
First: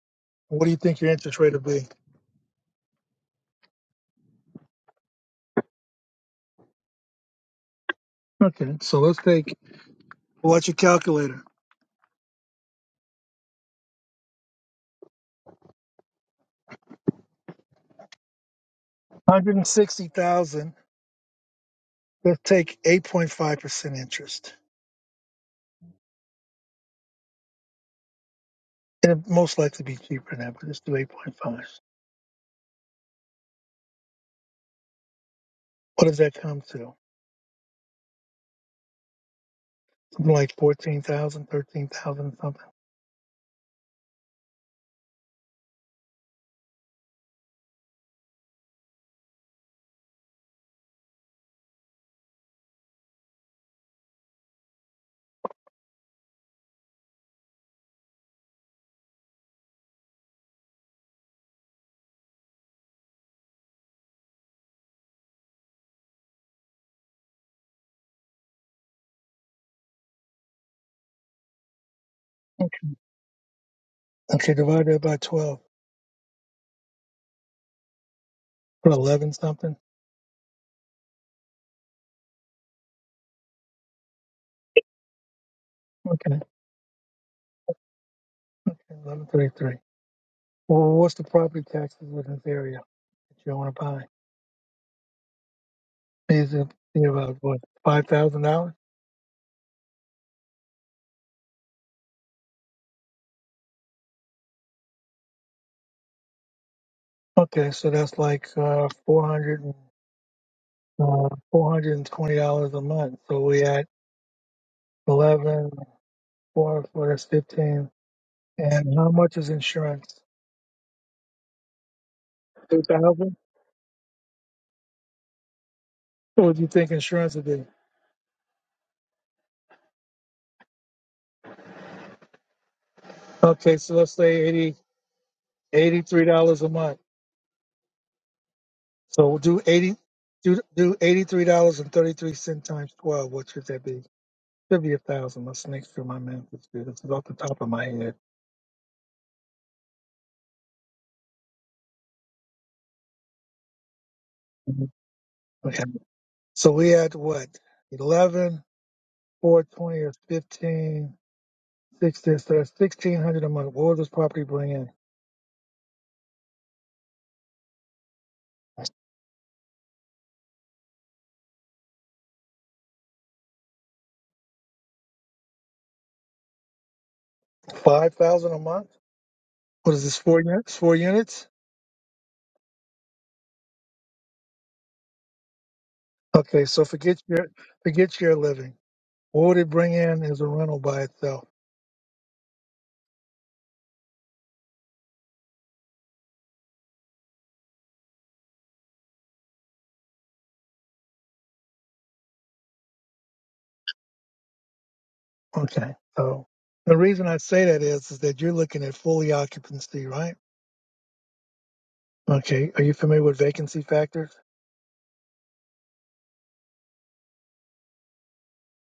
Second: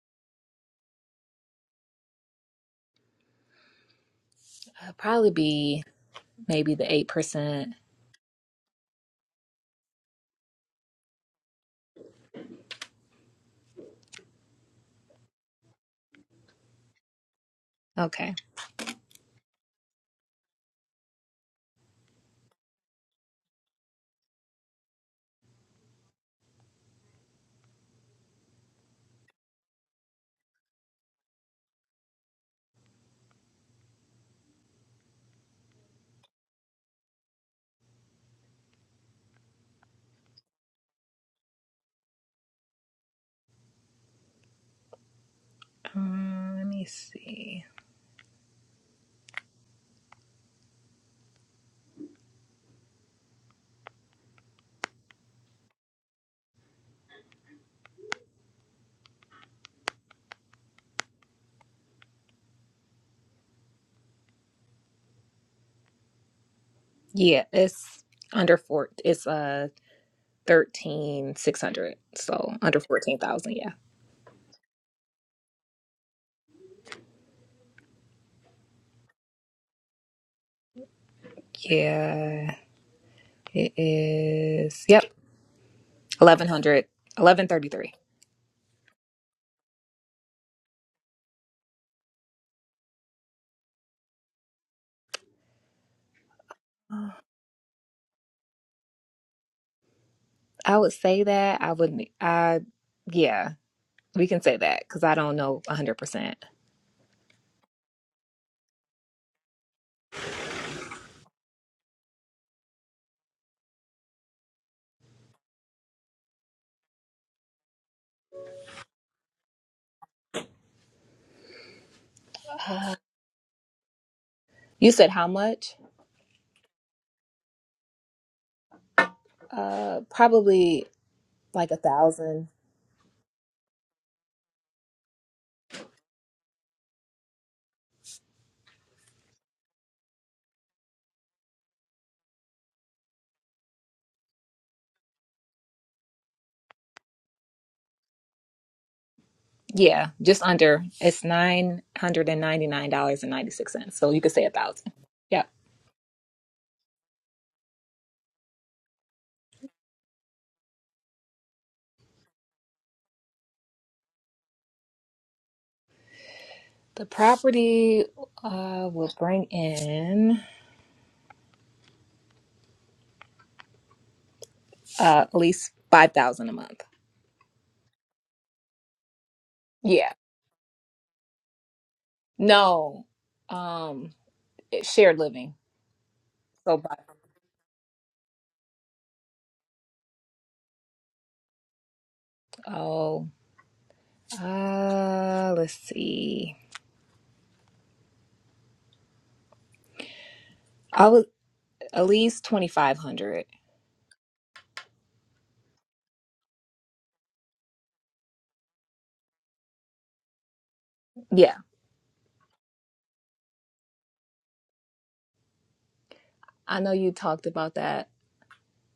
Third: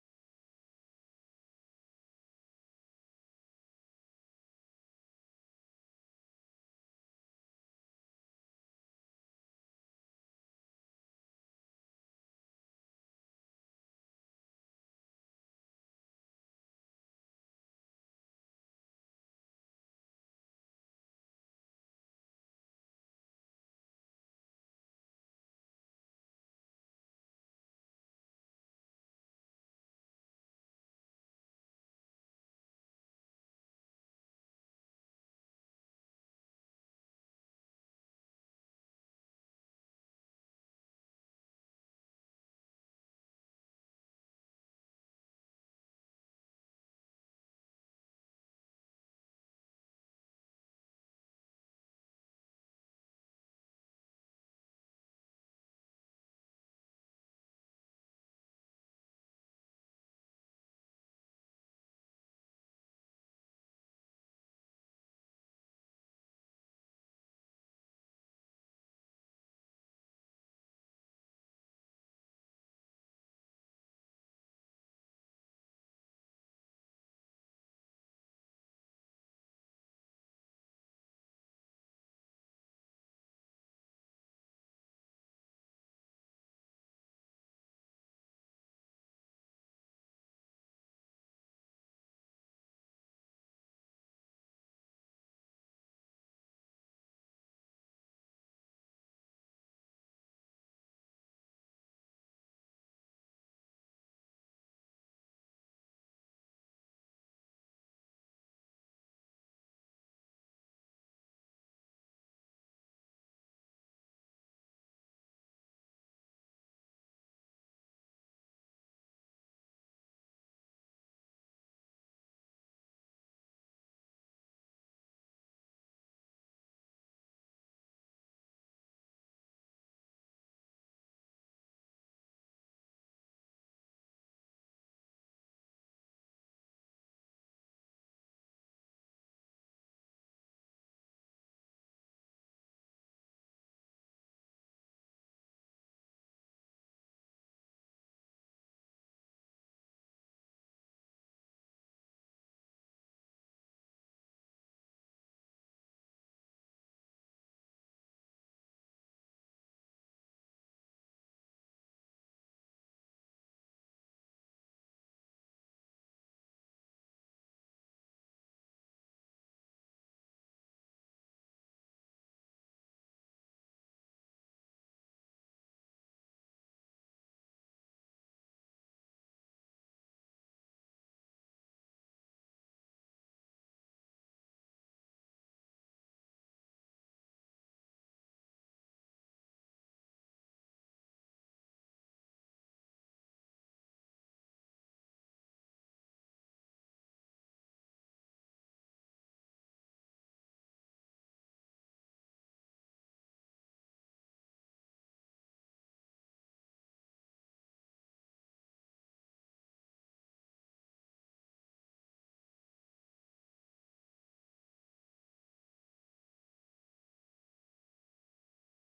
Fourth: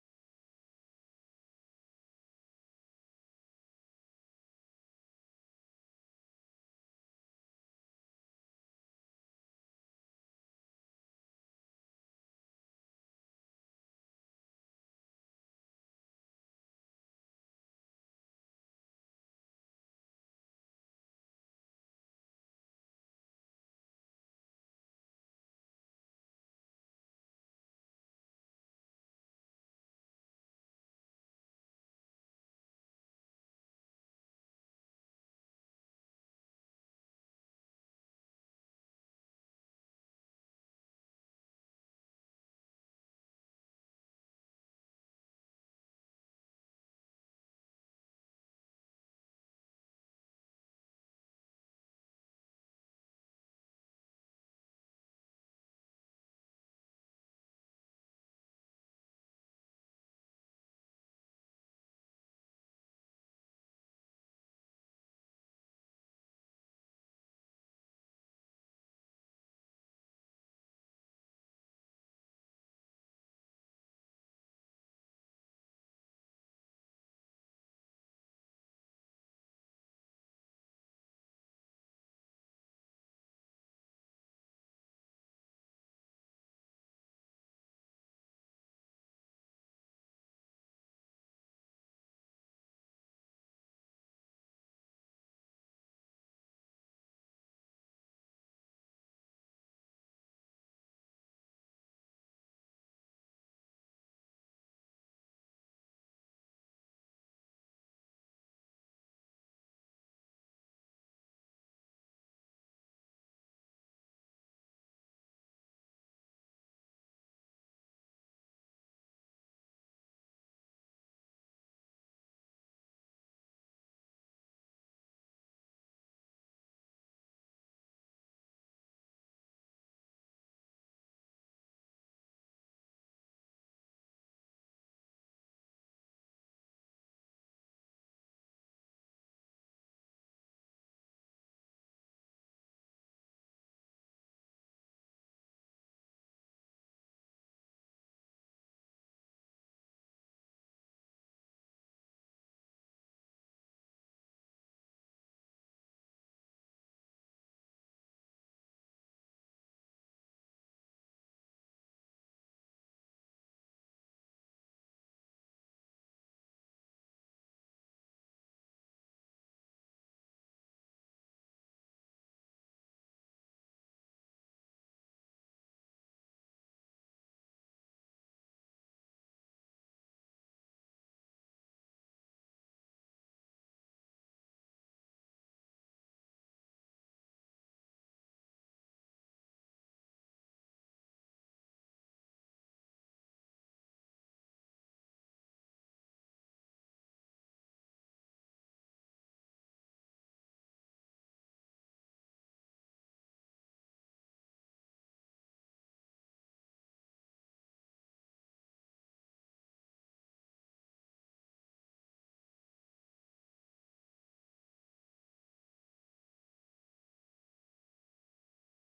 S1: What do you think your interest rate will be?
S4: Uh, probably be maybe the eight percent.
S1: Okay, so let's take well, what's your calculator?
S4: Okay.
S1: Hundred and sixty thousand. Let's take eight point five percent interest. And it most likely be cheaper than that, but let's do eight point five. What does that come to? Something like fourteen thousand, thirteen thousand something.
S4: Um, let me see. Yeah, it's under four. It's uh, thirteen six hundred, so
S1: Okay.
S4: under fourteen thousand. Yeah,
S1: Okay, divide that by twelve. Put eleven something.
S4: yeah, it is. Yep,
S1: Okay.
S4: eleven hundred, eleven thirty three. [SIGHS]
S1: Okay, eleven thirty three. Well, what's the property taxes in this area that you want to buy? Is it be about what five thousand dollars?
S4: I would say that I wouldn't. I yeah, we can say that because I don't know a hundred percent.
S1: Okay, so that's like uh, four hundred and uh, four hundred and twenty dollars a month. So we at eleven four for that's fifteen. And how much is insurance?
S4: [SIGHS]
S1: Two
S4: Uh,
S1: thousand.
S4: You said how much?
S1: What would you think insurance would be?
S4: Uh, probably like a thousand.
S1: Okay, so let's say eighty eighty three dollars a month. So we'll do eighty do do eighty three dollars and thirty three cent times twelve. What should that be? Should be a thousand. Let's make sure my math is good. This is off the top of my head.
S4: Yeah, just under. It's nine hundred and ninety nine dollars and ninety six cents. So you could say a
S1: Mhm.
S4: thousand. Yeah,
S1: Okay. So we had what? 11 4 20 or 15 16? So that's 1600 a month. What would this property bring in?
S4: the property uh will bring in. uh, at least five thousand a month.
S1: 5000 a month? What is
S4: Yeah.
S1: this, four units? Four units?
S4: No. Um, it's shared living.
S1: Okay.
S4: So,
S1: So
S4: by-
S1: forget your, forget your living. What would it bring in as a rental by itself?
S4: oh, uh, let's see. I was at least twenty five hundred.
S1: Okay. So the reason I say that is, is that you're looking at fully occupancy, right?
S4: Yeah,
S1: Okay. Are you familiar with vacancy factors?
S4: I know you talked about that.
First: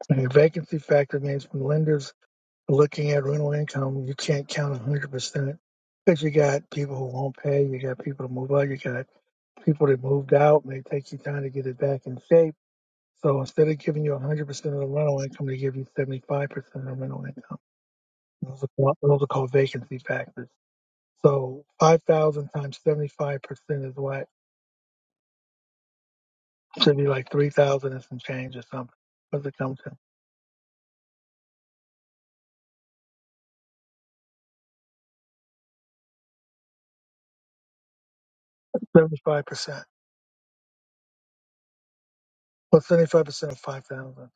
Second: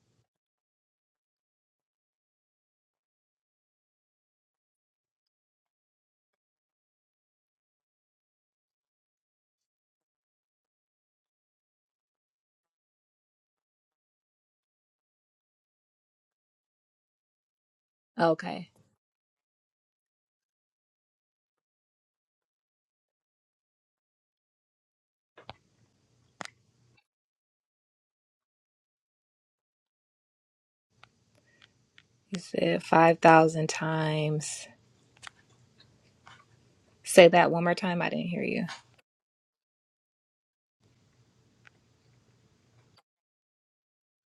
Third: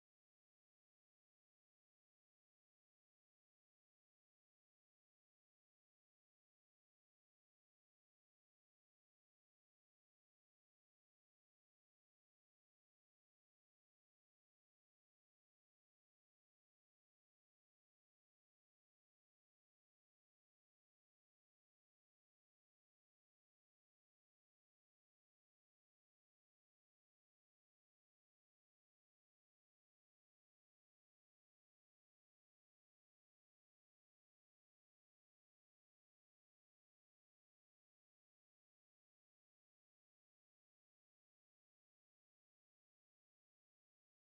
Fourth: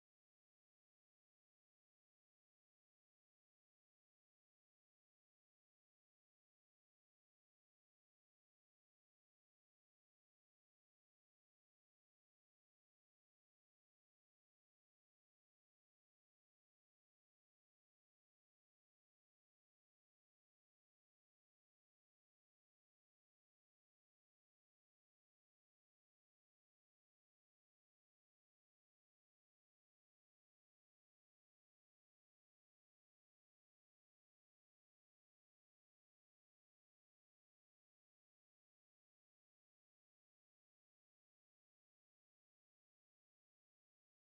S1: The vacancy factor means when lenders are looking at rental income, you can't count 100% because you got people who won't pay, you got people to move out, you got people that moved out, may take you time to get it back in shape. So instead of giving you 100% of the rental income, they give you 75% of the rental income. Those are,
S4: Okay,
S1: called- those are called vacancy factors. So 5,000 times 75% is what should be like 3,000 and some change or something. What's it come to?
S4: you said five thousand times. Say that one more time. I didn't hear you.
S1: 75%. What's 75% of 5,000?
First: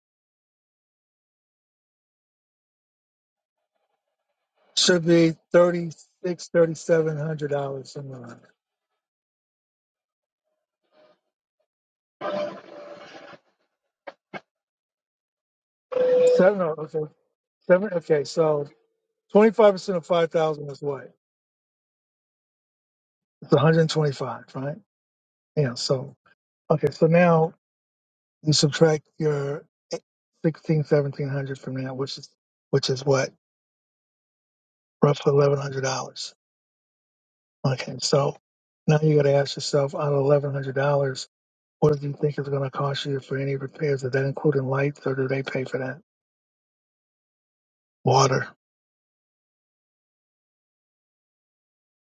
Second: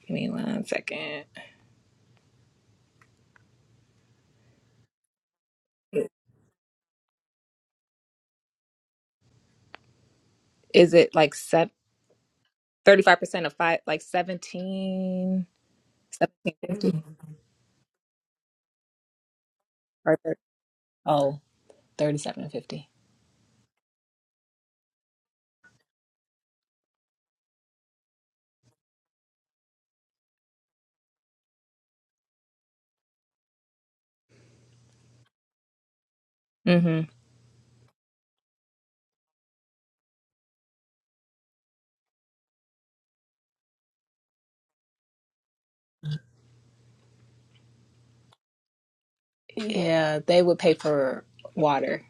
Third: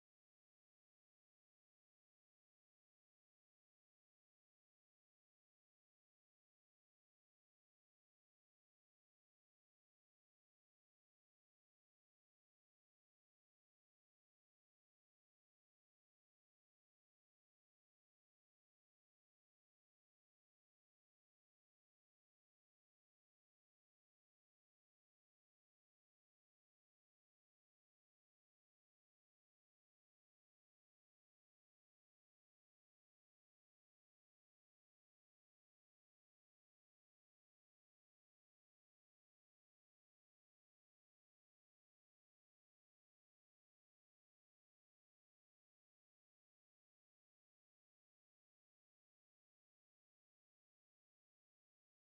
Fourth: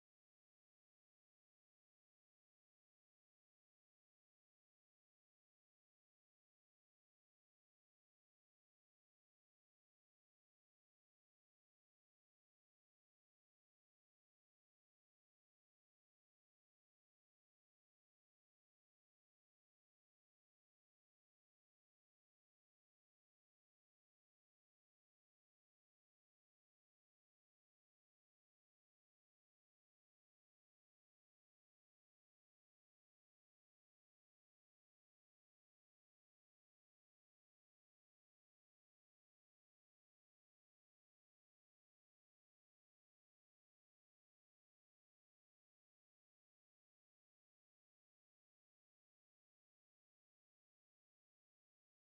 S4: Give me one second.
S1: Should be thirty six, thirty seven hundred dollars a month.
S4: Is it like thirty five percent of five? Like seventeen, seventeen
S1: Seven. oh, Okay.
S4: fifty
S1: Seven. Okay. So twenty five percent of
S4: or
S1: five
S4: 30,
S1: thousand is what?
S4: oh, thirty seven fifty.
S1: It's one hundred twenty five, right? Yeah. So okay. So now you subtract your sixteen, seventeen hundred from that, which is which is what roughly eleven hundred dollars.
S4: Mm-hmm.
S1: Okay. So now you got to ask yourself, out of eleven hundred dollars, what do you think it's going to cost you for any repairs? Is that including lights, or do they pay for that? Water.
S4: Yeah, they would pay for water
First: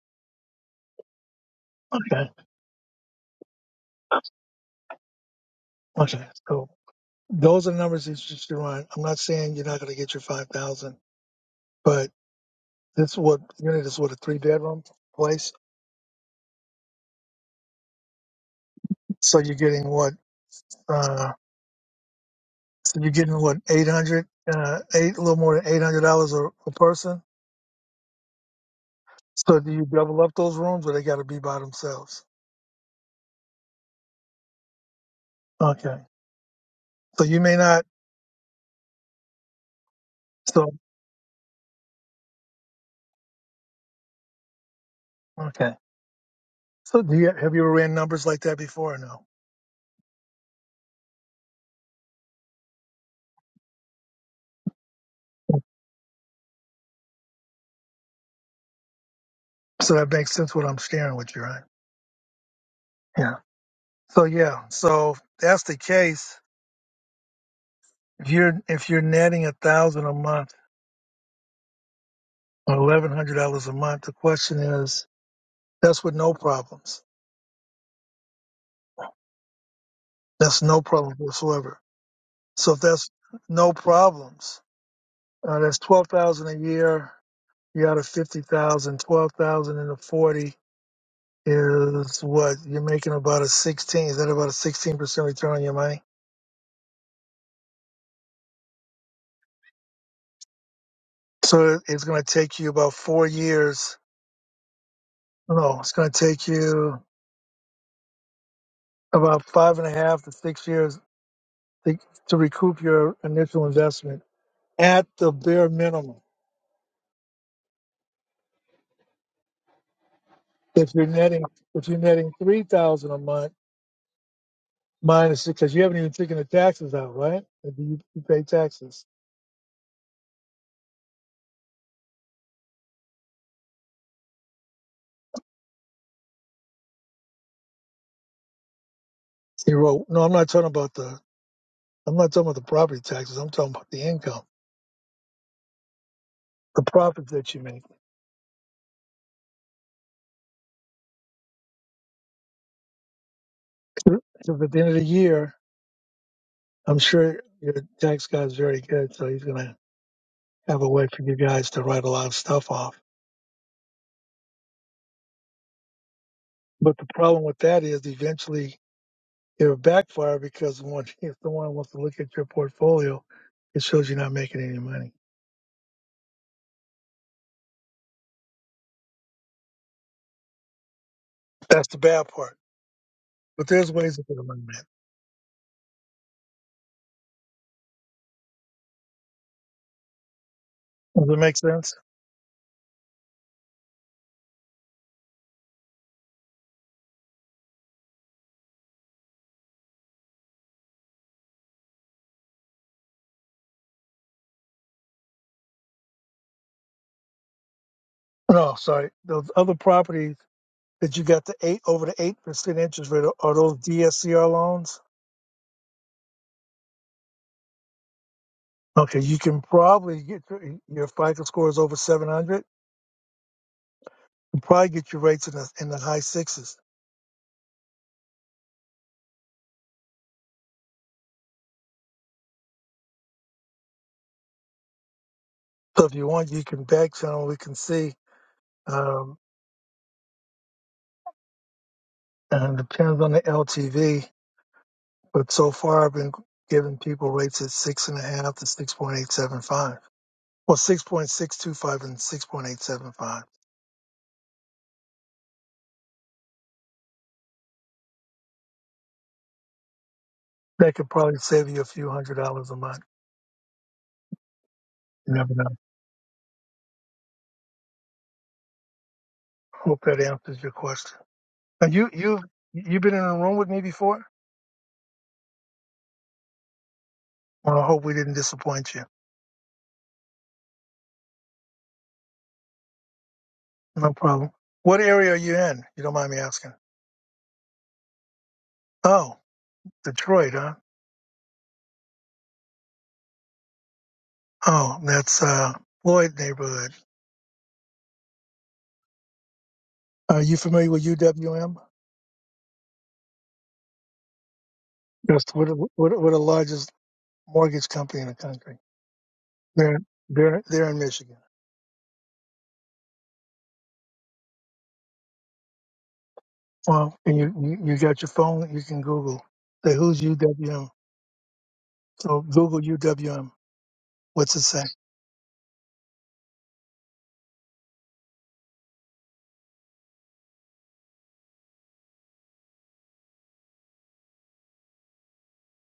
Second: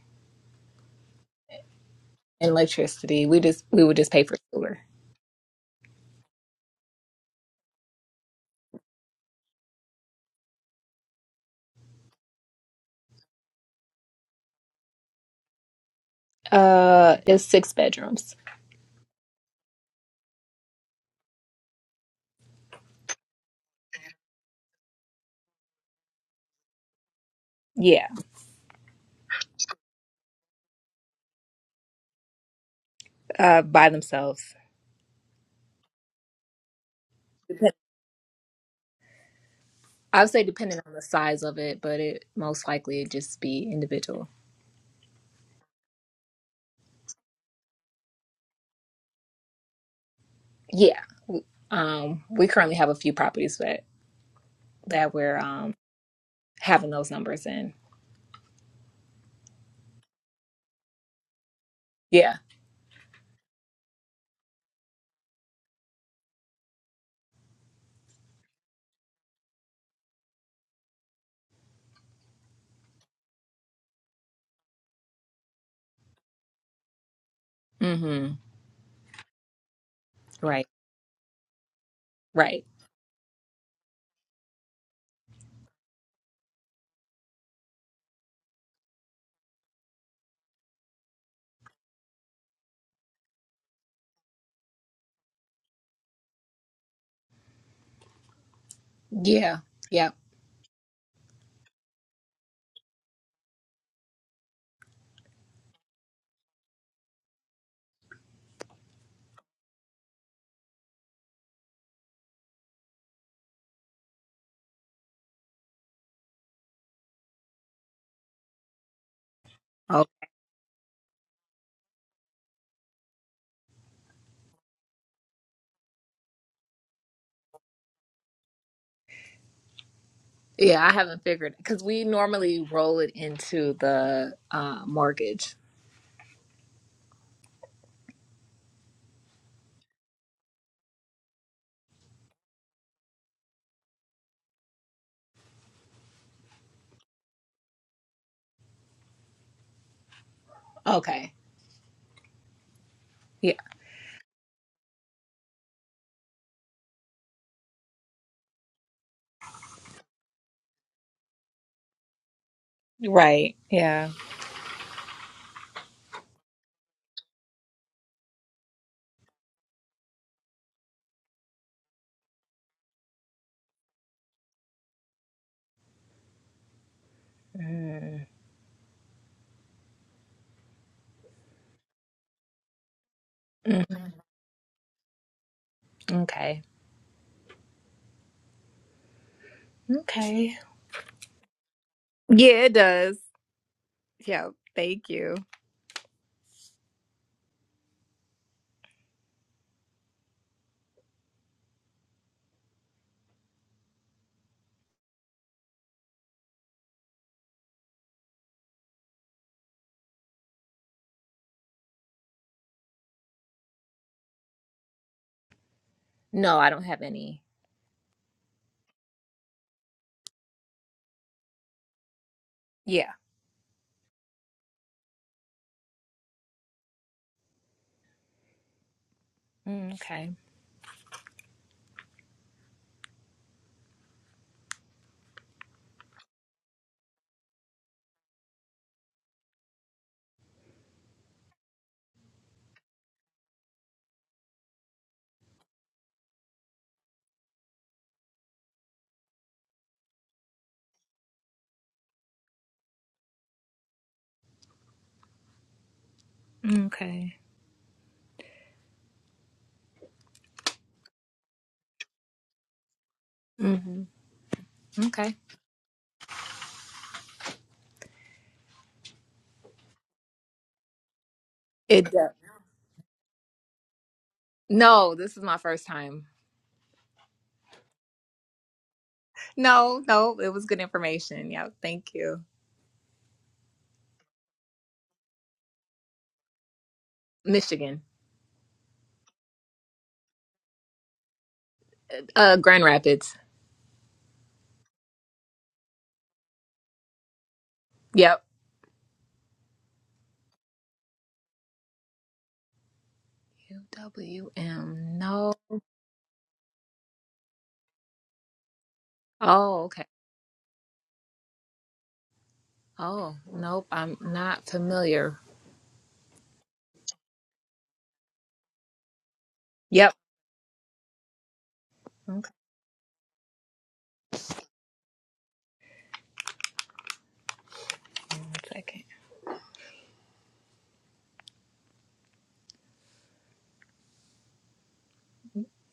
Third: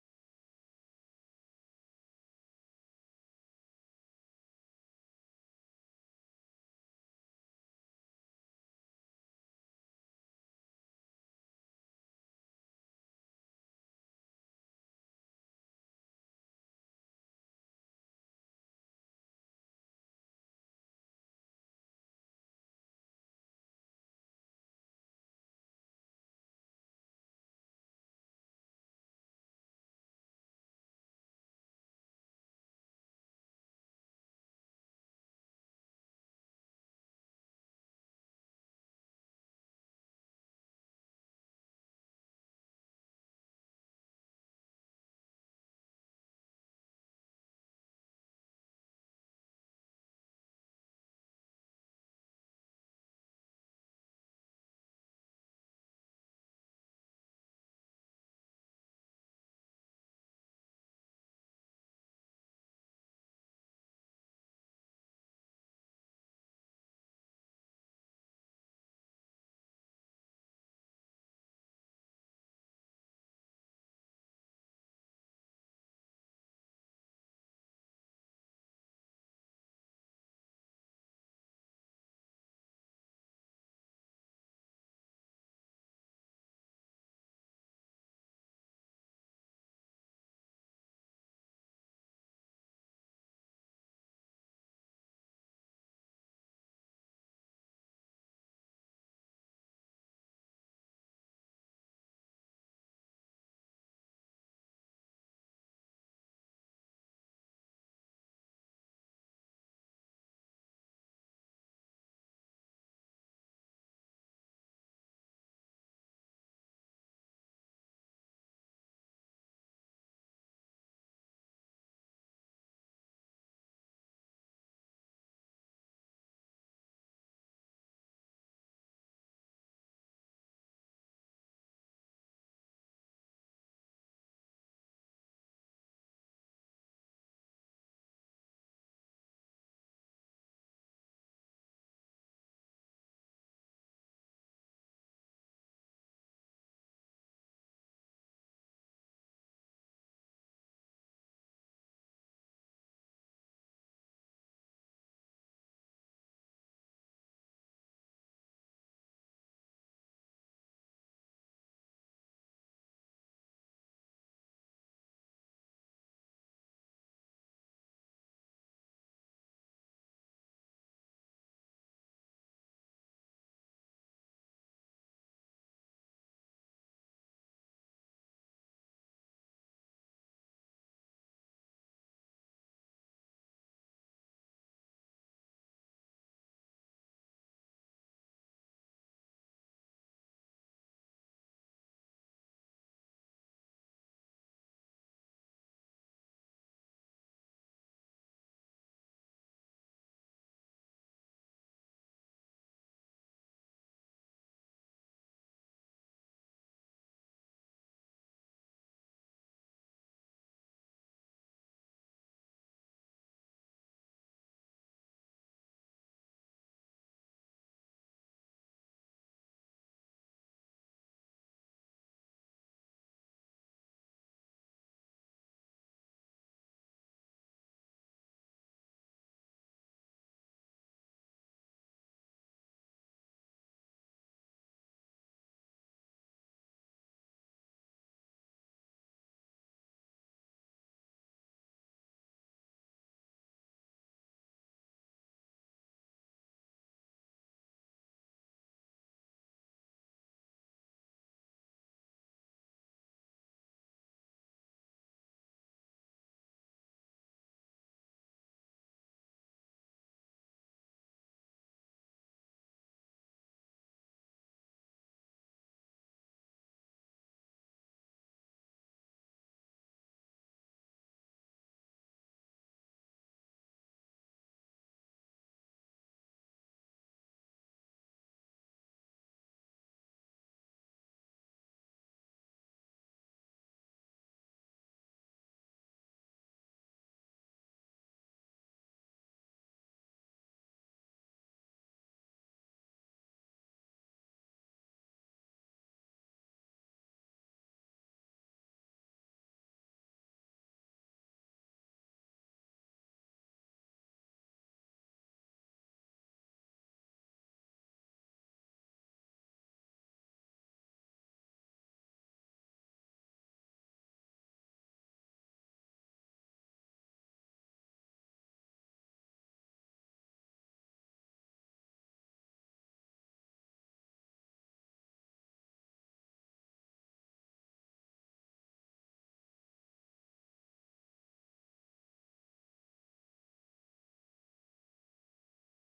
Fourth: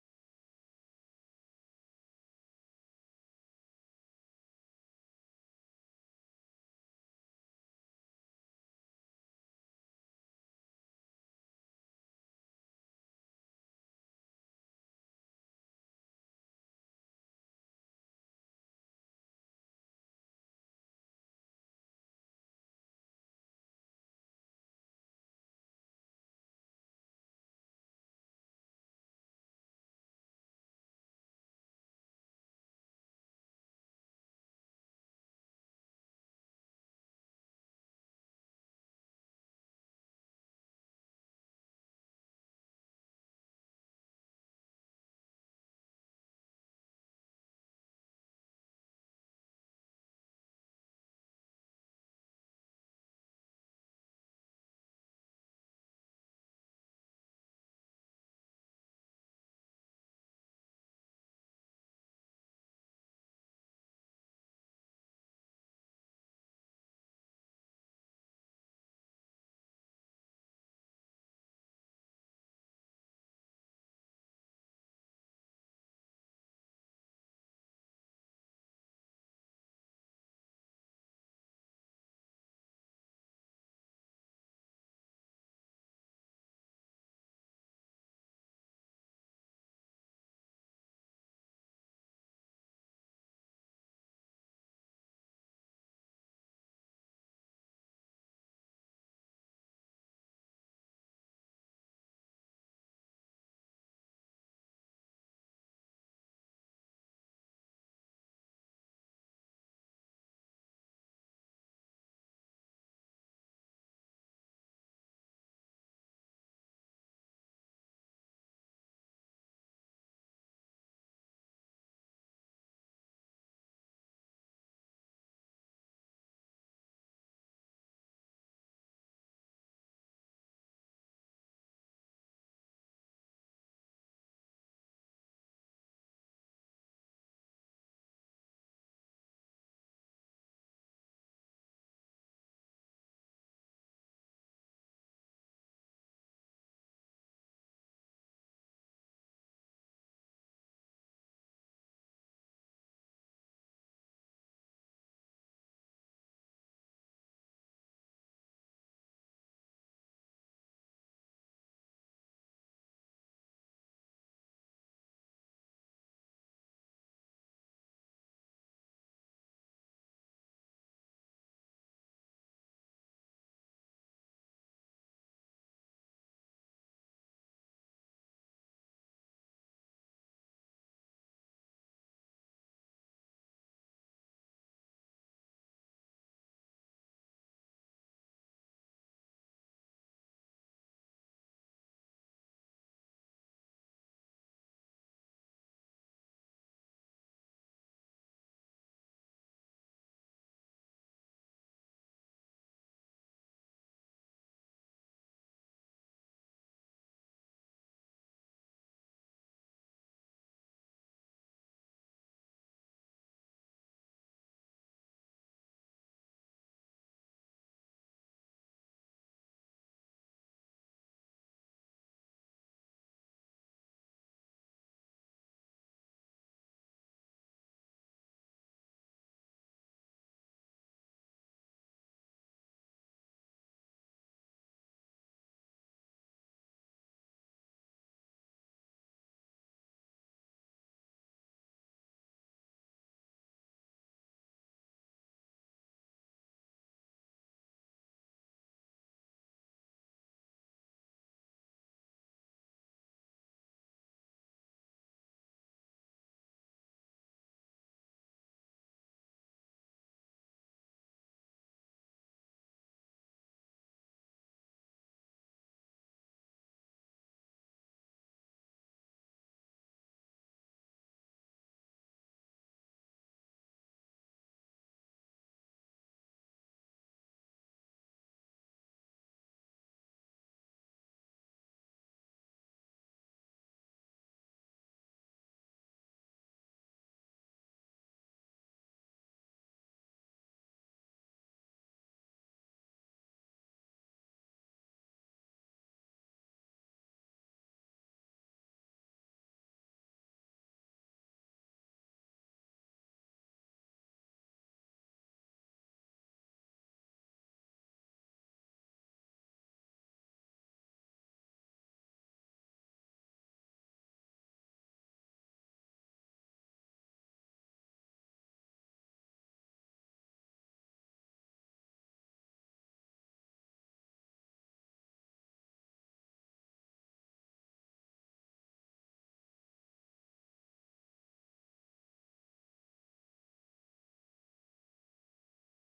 S1: Okay.
S4: and electricity. We just we would just pay for sewer.
S1: Okay. So Those are numbers that you should run. I'm not saying you're not going to get your 5,000, but this what unit is what a three bedroom place.
S4: Uh, it's six bedrooms.
S1: So you're getting what, uh, so you're getting what 800, uh, eight, a little more than $800 a, a person.
S4: Yeah,
S1: So do you double up those rooms or they got to be by themselves?
S4: uh, by themselves.
S1: Okay. So you may
S4: Dep-
S1: not,
S4: I would say
S1: so,
S4: depending on the size of it, but it most likely it'd just be individual.
S1: okay. So do you, have you ever ran numbers like that before or no?
S4: Yeah. w- Um, we currently have a few properties that that we're um having those numbers in.
S1: So that makes sense what I'm sharing with you, right?
S4: Yeah.
S1: Yeah. So yeah. So if that's the case. If you're if you're netting a thousand a month or eleven hundred dollars a month, the question is that's with no problems.
S4: Mm-hmm.
S1: That's
S4: Right.
S1: no problems whatsoever.
S4: Right.
S1: So if that's no problems, uh, that's twelve thousand a year. You're out of fifty thousand. Twelve thousand into forty is what you're making about a sixteen. Is that about a sixteen percent return on your money?
S4: Yeah. Yeah.
S1: So it- it's going to take you about four years. No, no, it's going to take you about five and a half to six years to, to recoup your initial investment at the bare minimum.
S4: Oh.
S1: If you're netting, if you're netting three thousand a month minus because you haven't even taken the taxes out, right? If you, you pay taxes,
S4: Yeah, I haven't figured because we normally roll it into the uh, mortgage.
S1: you wrote. No, I'm not talking about the. I'm not talking about the property taxes. I'm talking about the income, the profits that you make.
S4: Okay. Yeah.
S1: So at the end of the year, I'm sure your tax guy's very good, so he's gonna have a way for you guys to write a lot of stuff off.
S4: Right. Yeah.
S1: But the problem with that is eventually it would backfire because one, [LAUGHS] if someone wants to look at your portfolio, it shows you're not making any money.
S4: Mm.
S1: That's the bad part. But there's
S4: Mhm.
S1: ways to get money that.
S4: Okay. Okay.
S1: Does it make sense?
S4: Yeah, it does. Yeah. Thank you.
S1: No, sorry. Those other properties that you got the eight over the eight percent interest rate are those DSCR loans?
S4: No, I don't have any.
S1: Okay, you can probably get your, your FICO score is over 700.
S4: Yeah.
S1: You probably get your rates in the in the high sixes.
S4: Mm, Okay.
S1: So if you want, you can back channel. We can see. Um, and it depends on the LTV But so far, I've been giving people rates at six and a half to six point eight seven five. Well, six point six two five and six point eight seven five.
S4: Okay.
S1: That could probably save you a few hundred dollars a month.
S4: hmm
S1: You
S4: Okay.
S1: never know. Hope that answers your question. Now,
S4: It
S1: you
S4: does.
S1: you you've been in a room with me before.
S4: No, this is my first time.
S1: Well, I hope we didn't disappoint you.
S4: No, no, it was good information. Yeah. Thank you.
S1: No problem. What area are you in? You don't mind me asking.
S4: Michigan.
S1: Oh, Detroit, huh?
S4: Uh, Grand Rapids.
S1: Oh, that's uh, Floyd neighborhood.
S4: Yep.
S1: Are you familiar with UWM?
S4: UWM.
S1: Yes.
S4: No.
S1: What what what the we're the largest mortgage company in the country?
S4: Oh,
S1: They're
S4: okay.
S1: they're they're in Michigan.
S4: Oh, nope. I'm not familiar.
S1: Well, and you you you got your phone. You can Google. Say
S4: Yep.
S1: who's UWM. So
S4: Okay.
S1: Google UWM. What's it say?
S4: One second.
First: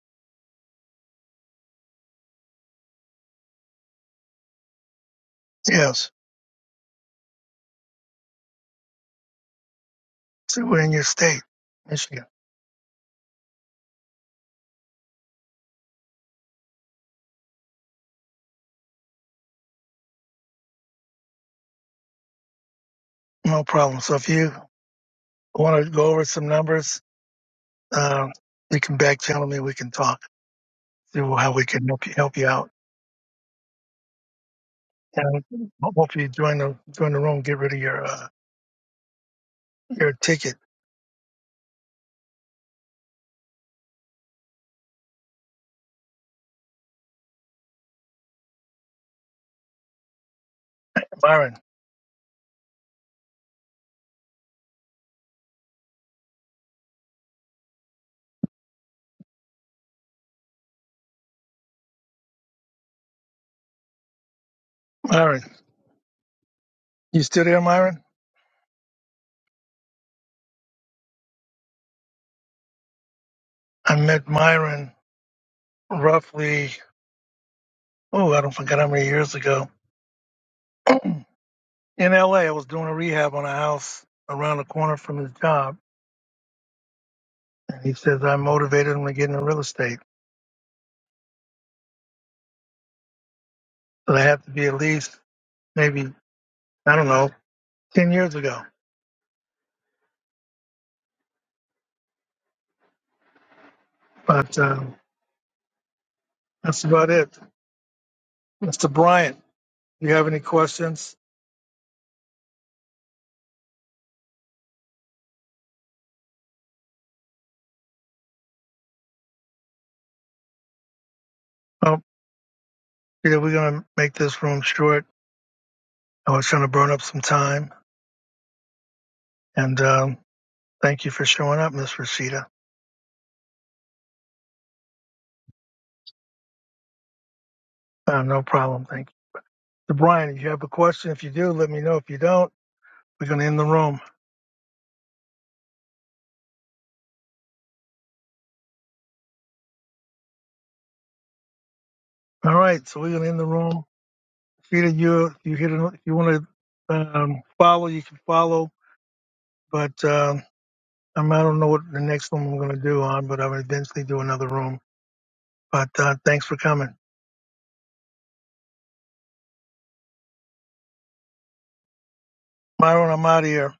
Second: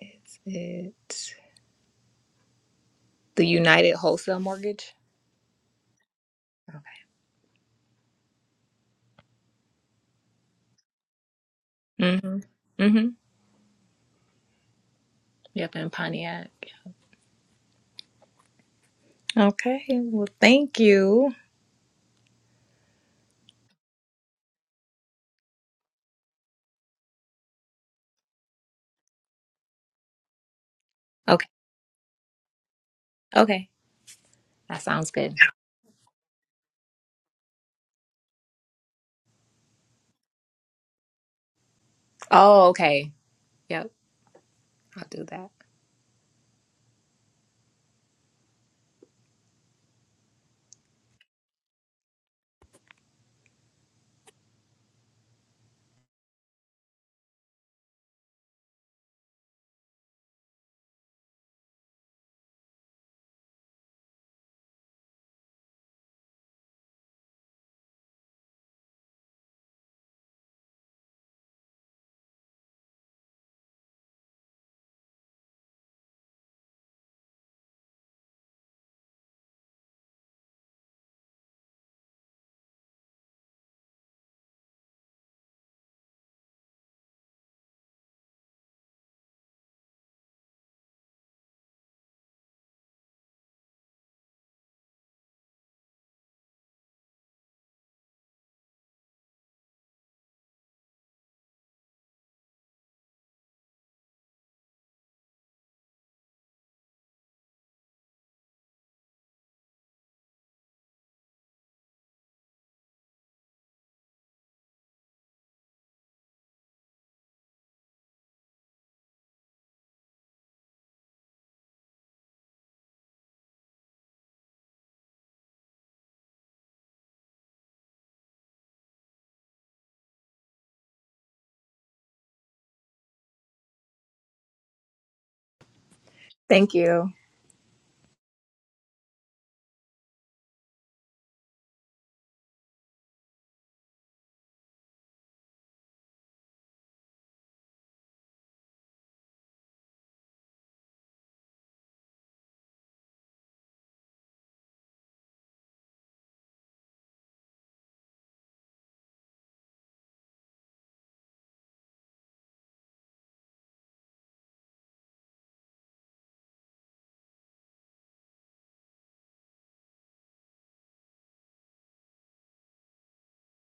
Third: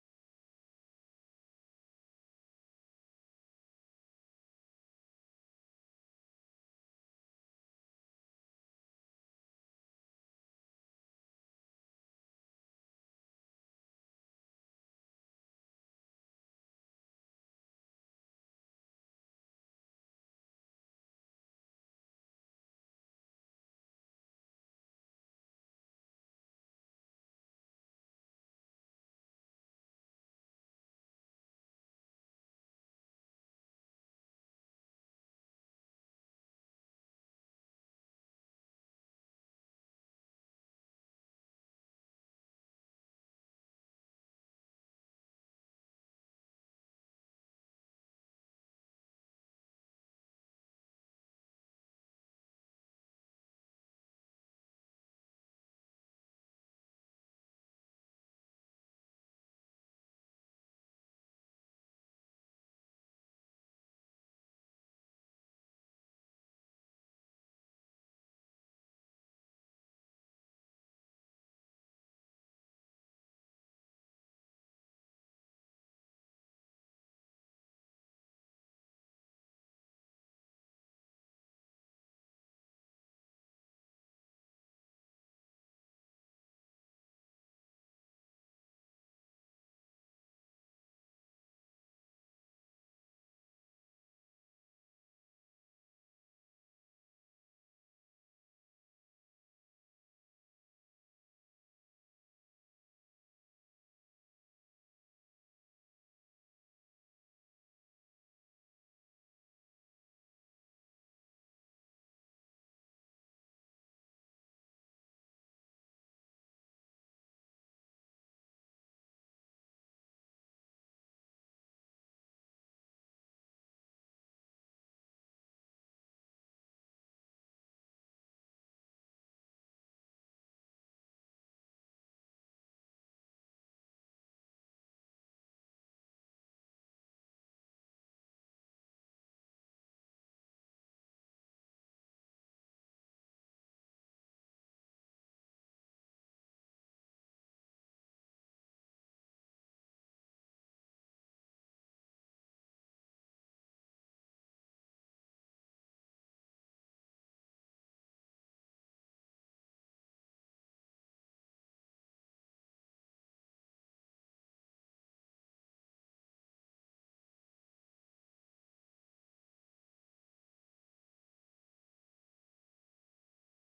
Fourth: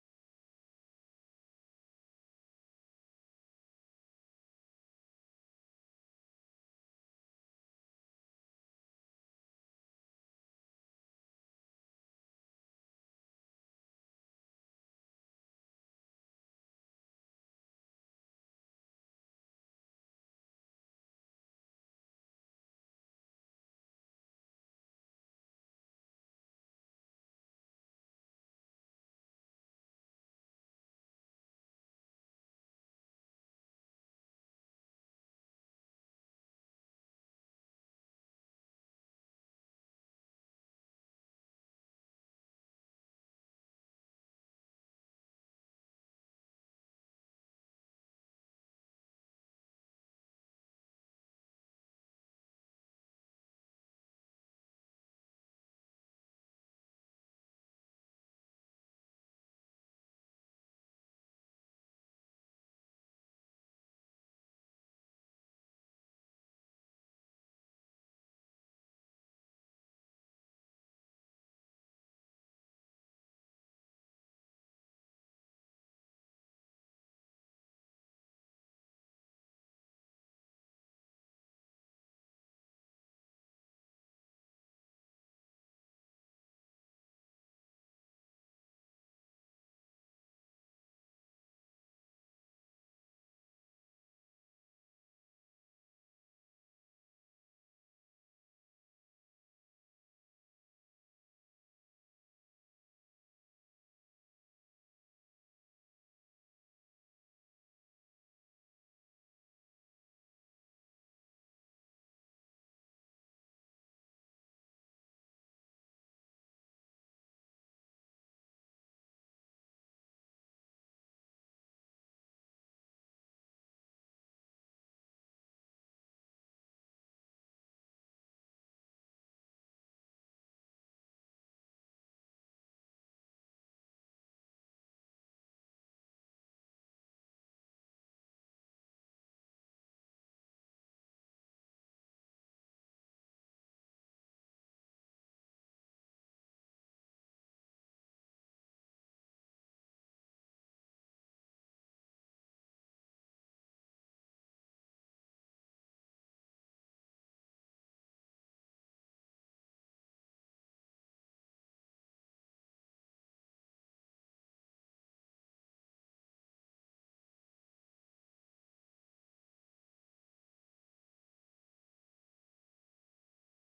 S4: Is it the United Wholesale Mortgage?
S1: Yes. So we're in your state, Michigan.
S4: Mm-hmm. Mm-hmm. Yep, in Pontiac. Okay. Well, thank you.
S1: No problem. So if you want to go over some numbers, uh, you can back channel me. We can talk. See
S4: Okay.
S1: how we can help you help you out.
S4: Okay. That sounds good.
S1: And hopefully you join the join the room. Get rid of your uh, your ticket,
S4: Oh, okay. Yep. I'll do that.
S1: Myron. Myron, you still there, Myron? I met Myron roughly. Oh, I don't forget how many years ago in LA, I was doing a rehab on a house around the corner from his job. And he says I motivated him to get into real estate. But I have to be at least maybe, I don't know, 10 years ago. But um, that's about it. Mr. Bryant, do you have any questions? Oh, Peter, we're going to make this room short. I was trying to burn up some time. And um, thank you for showing up, Miss Rashida.
S4: Thank you.
S1: Uh, no problem. Thank you. Mr. Bryant, if you have a question, if you do, let me know. If you don't, we're going to end the room. All right. So we're going to end the room. Peter, you you hit an, you want to um, follow, you can follow, but um, I'm, I don't know what the next one I'm going to do on, but I'll eventually do another room. But uh, thanks for coming, Myron. I'm out of here.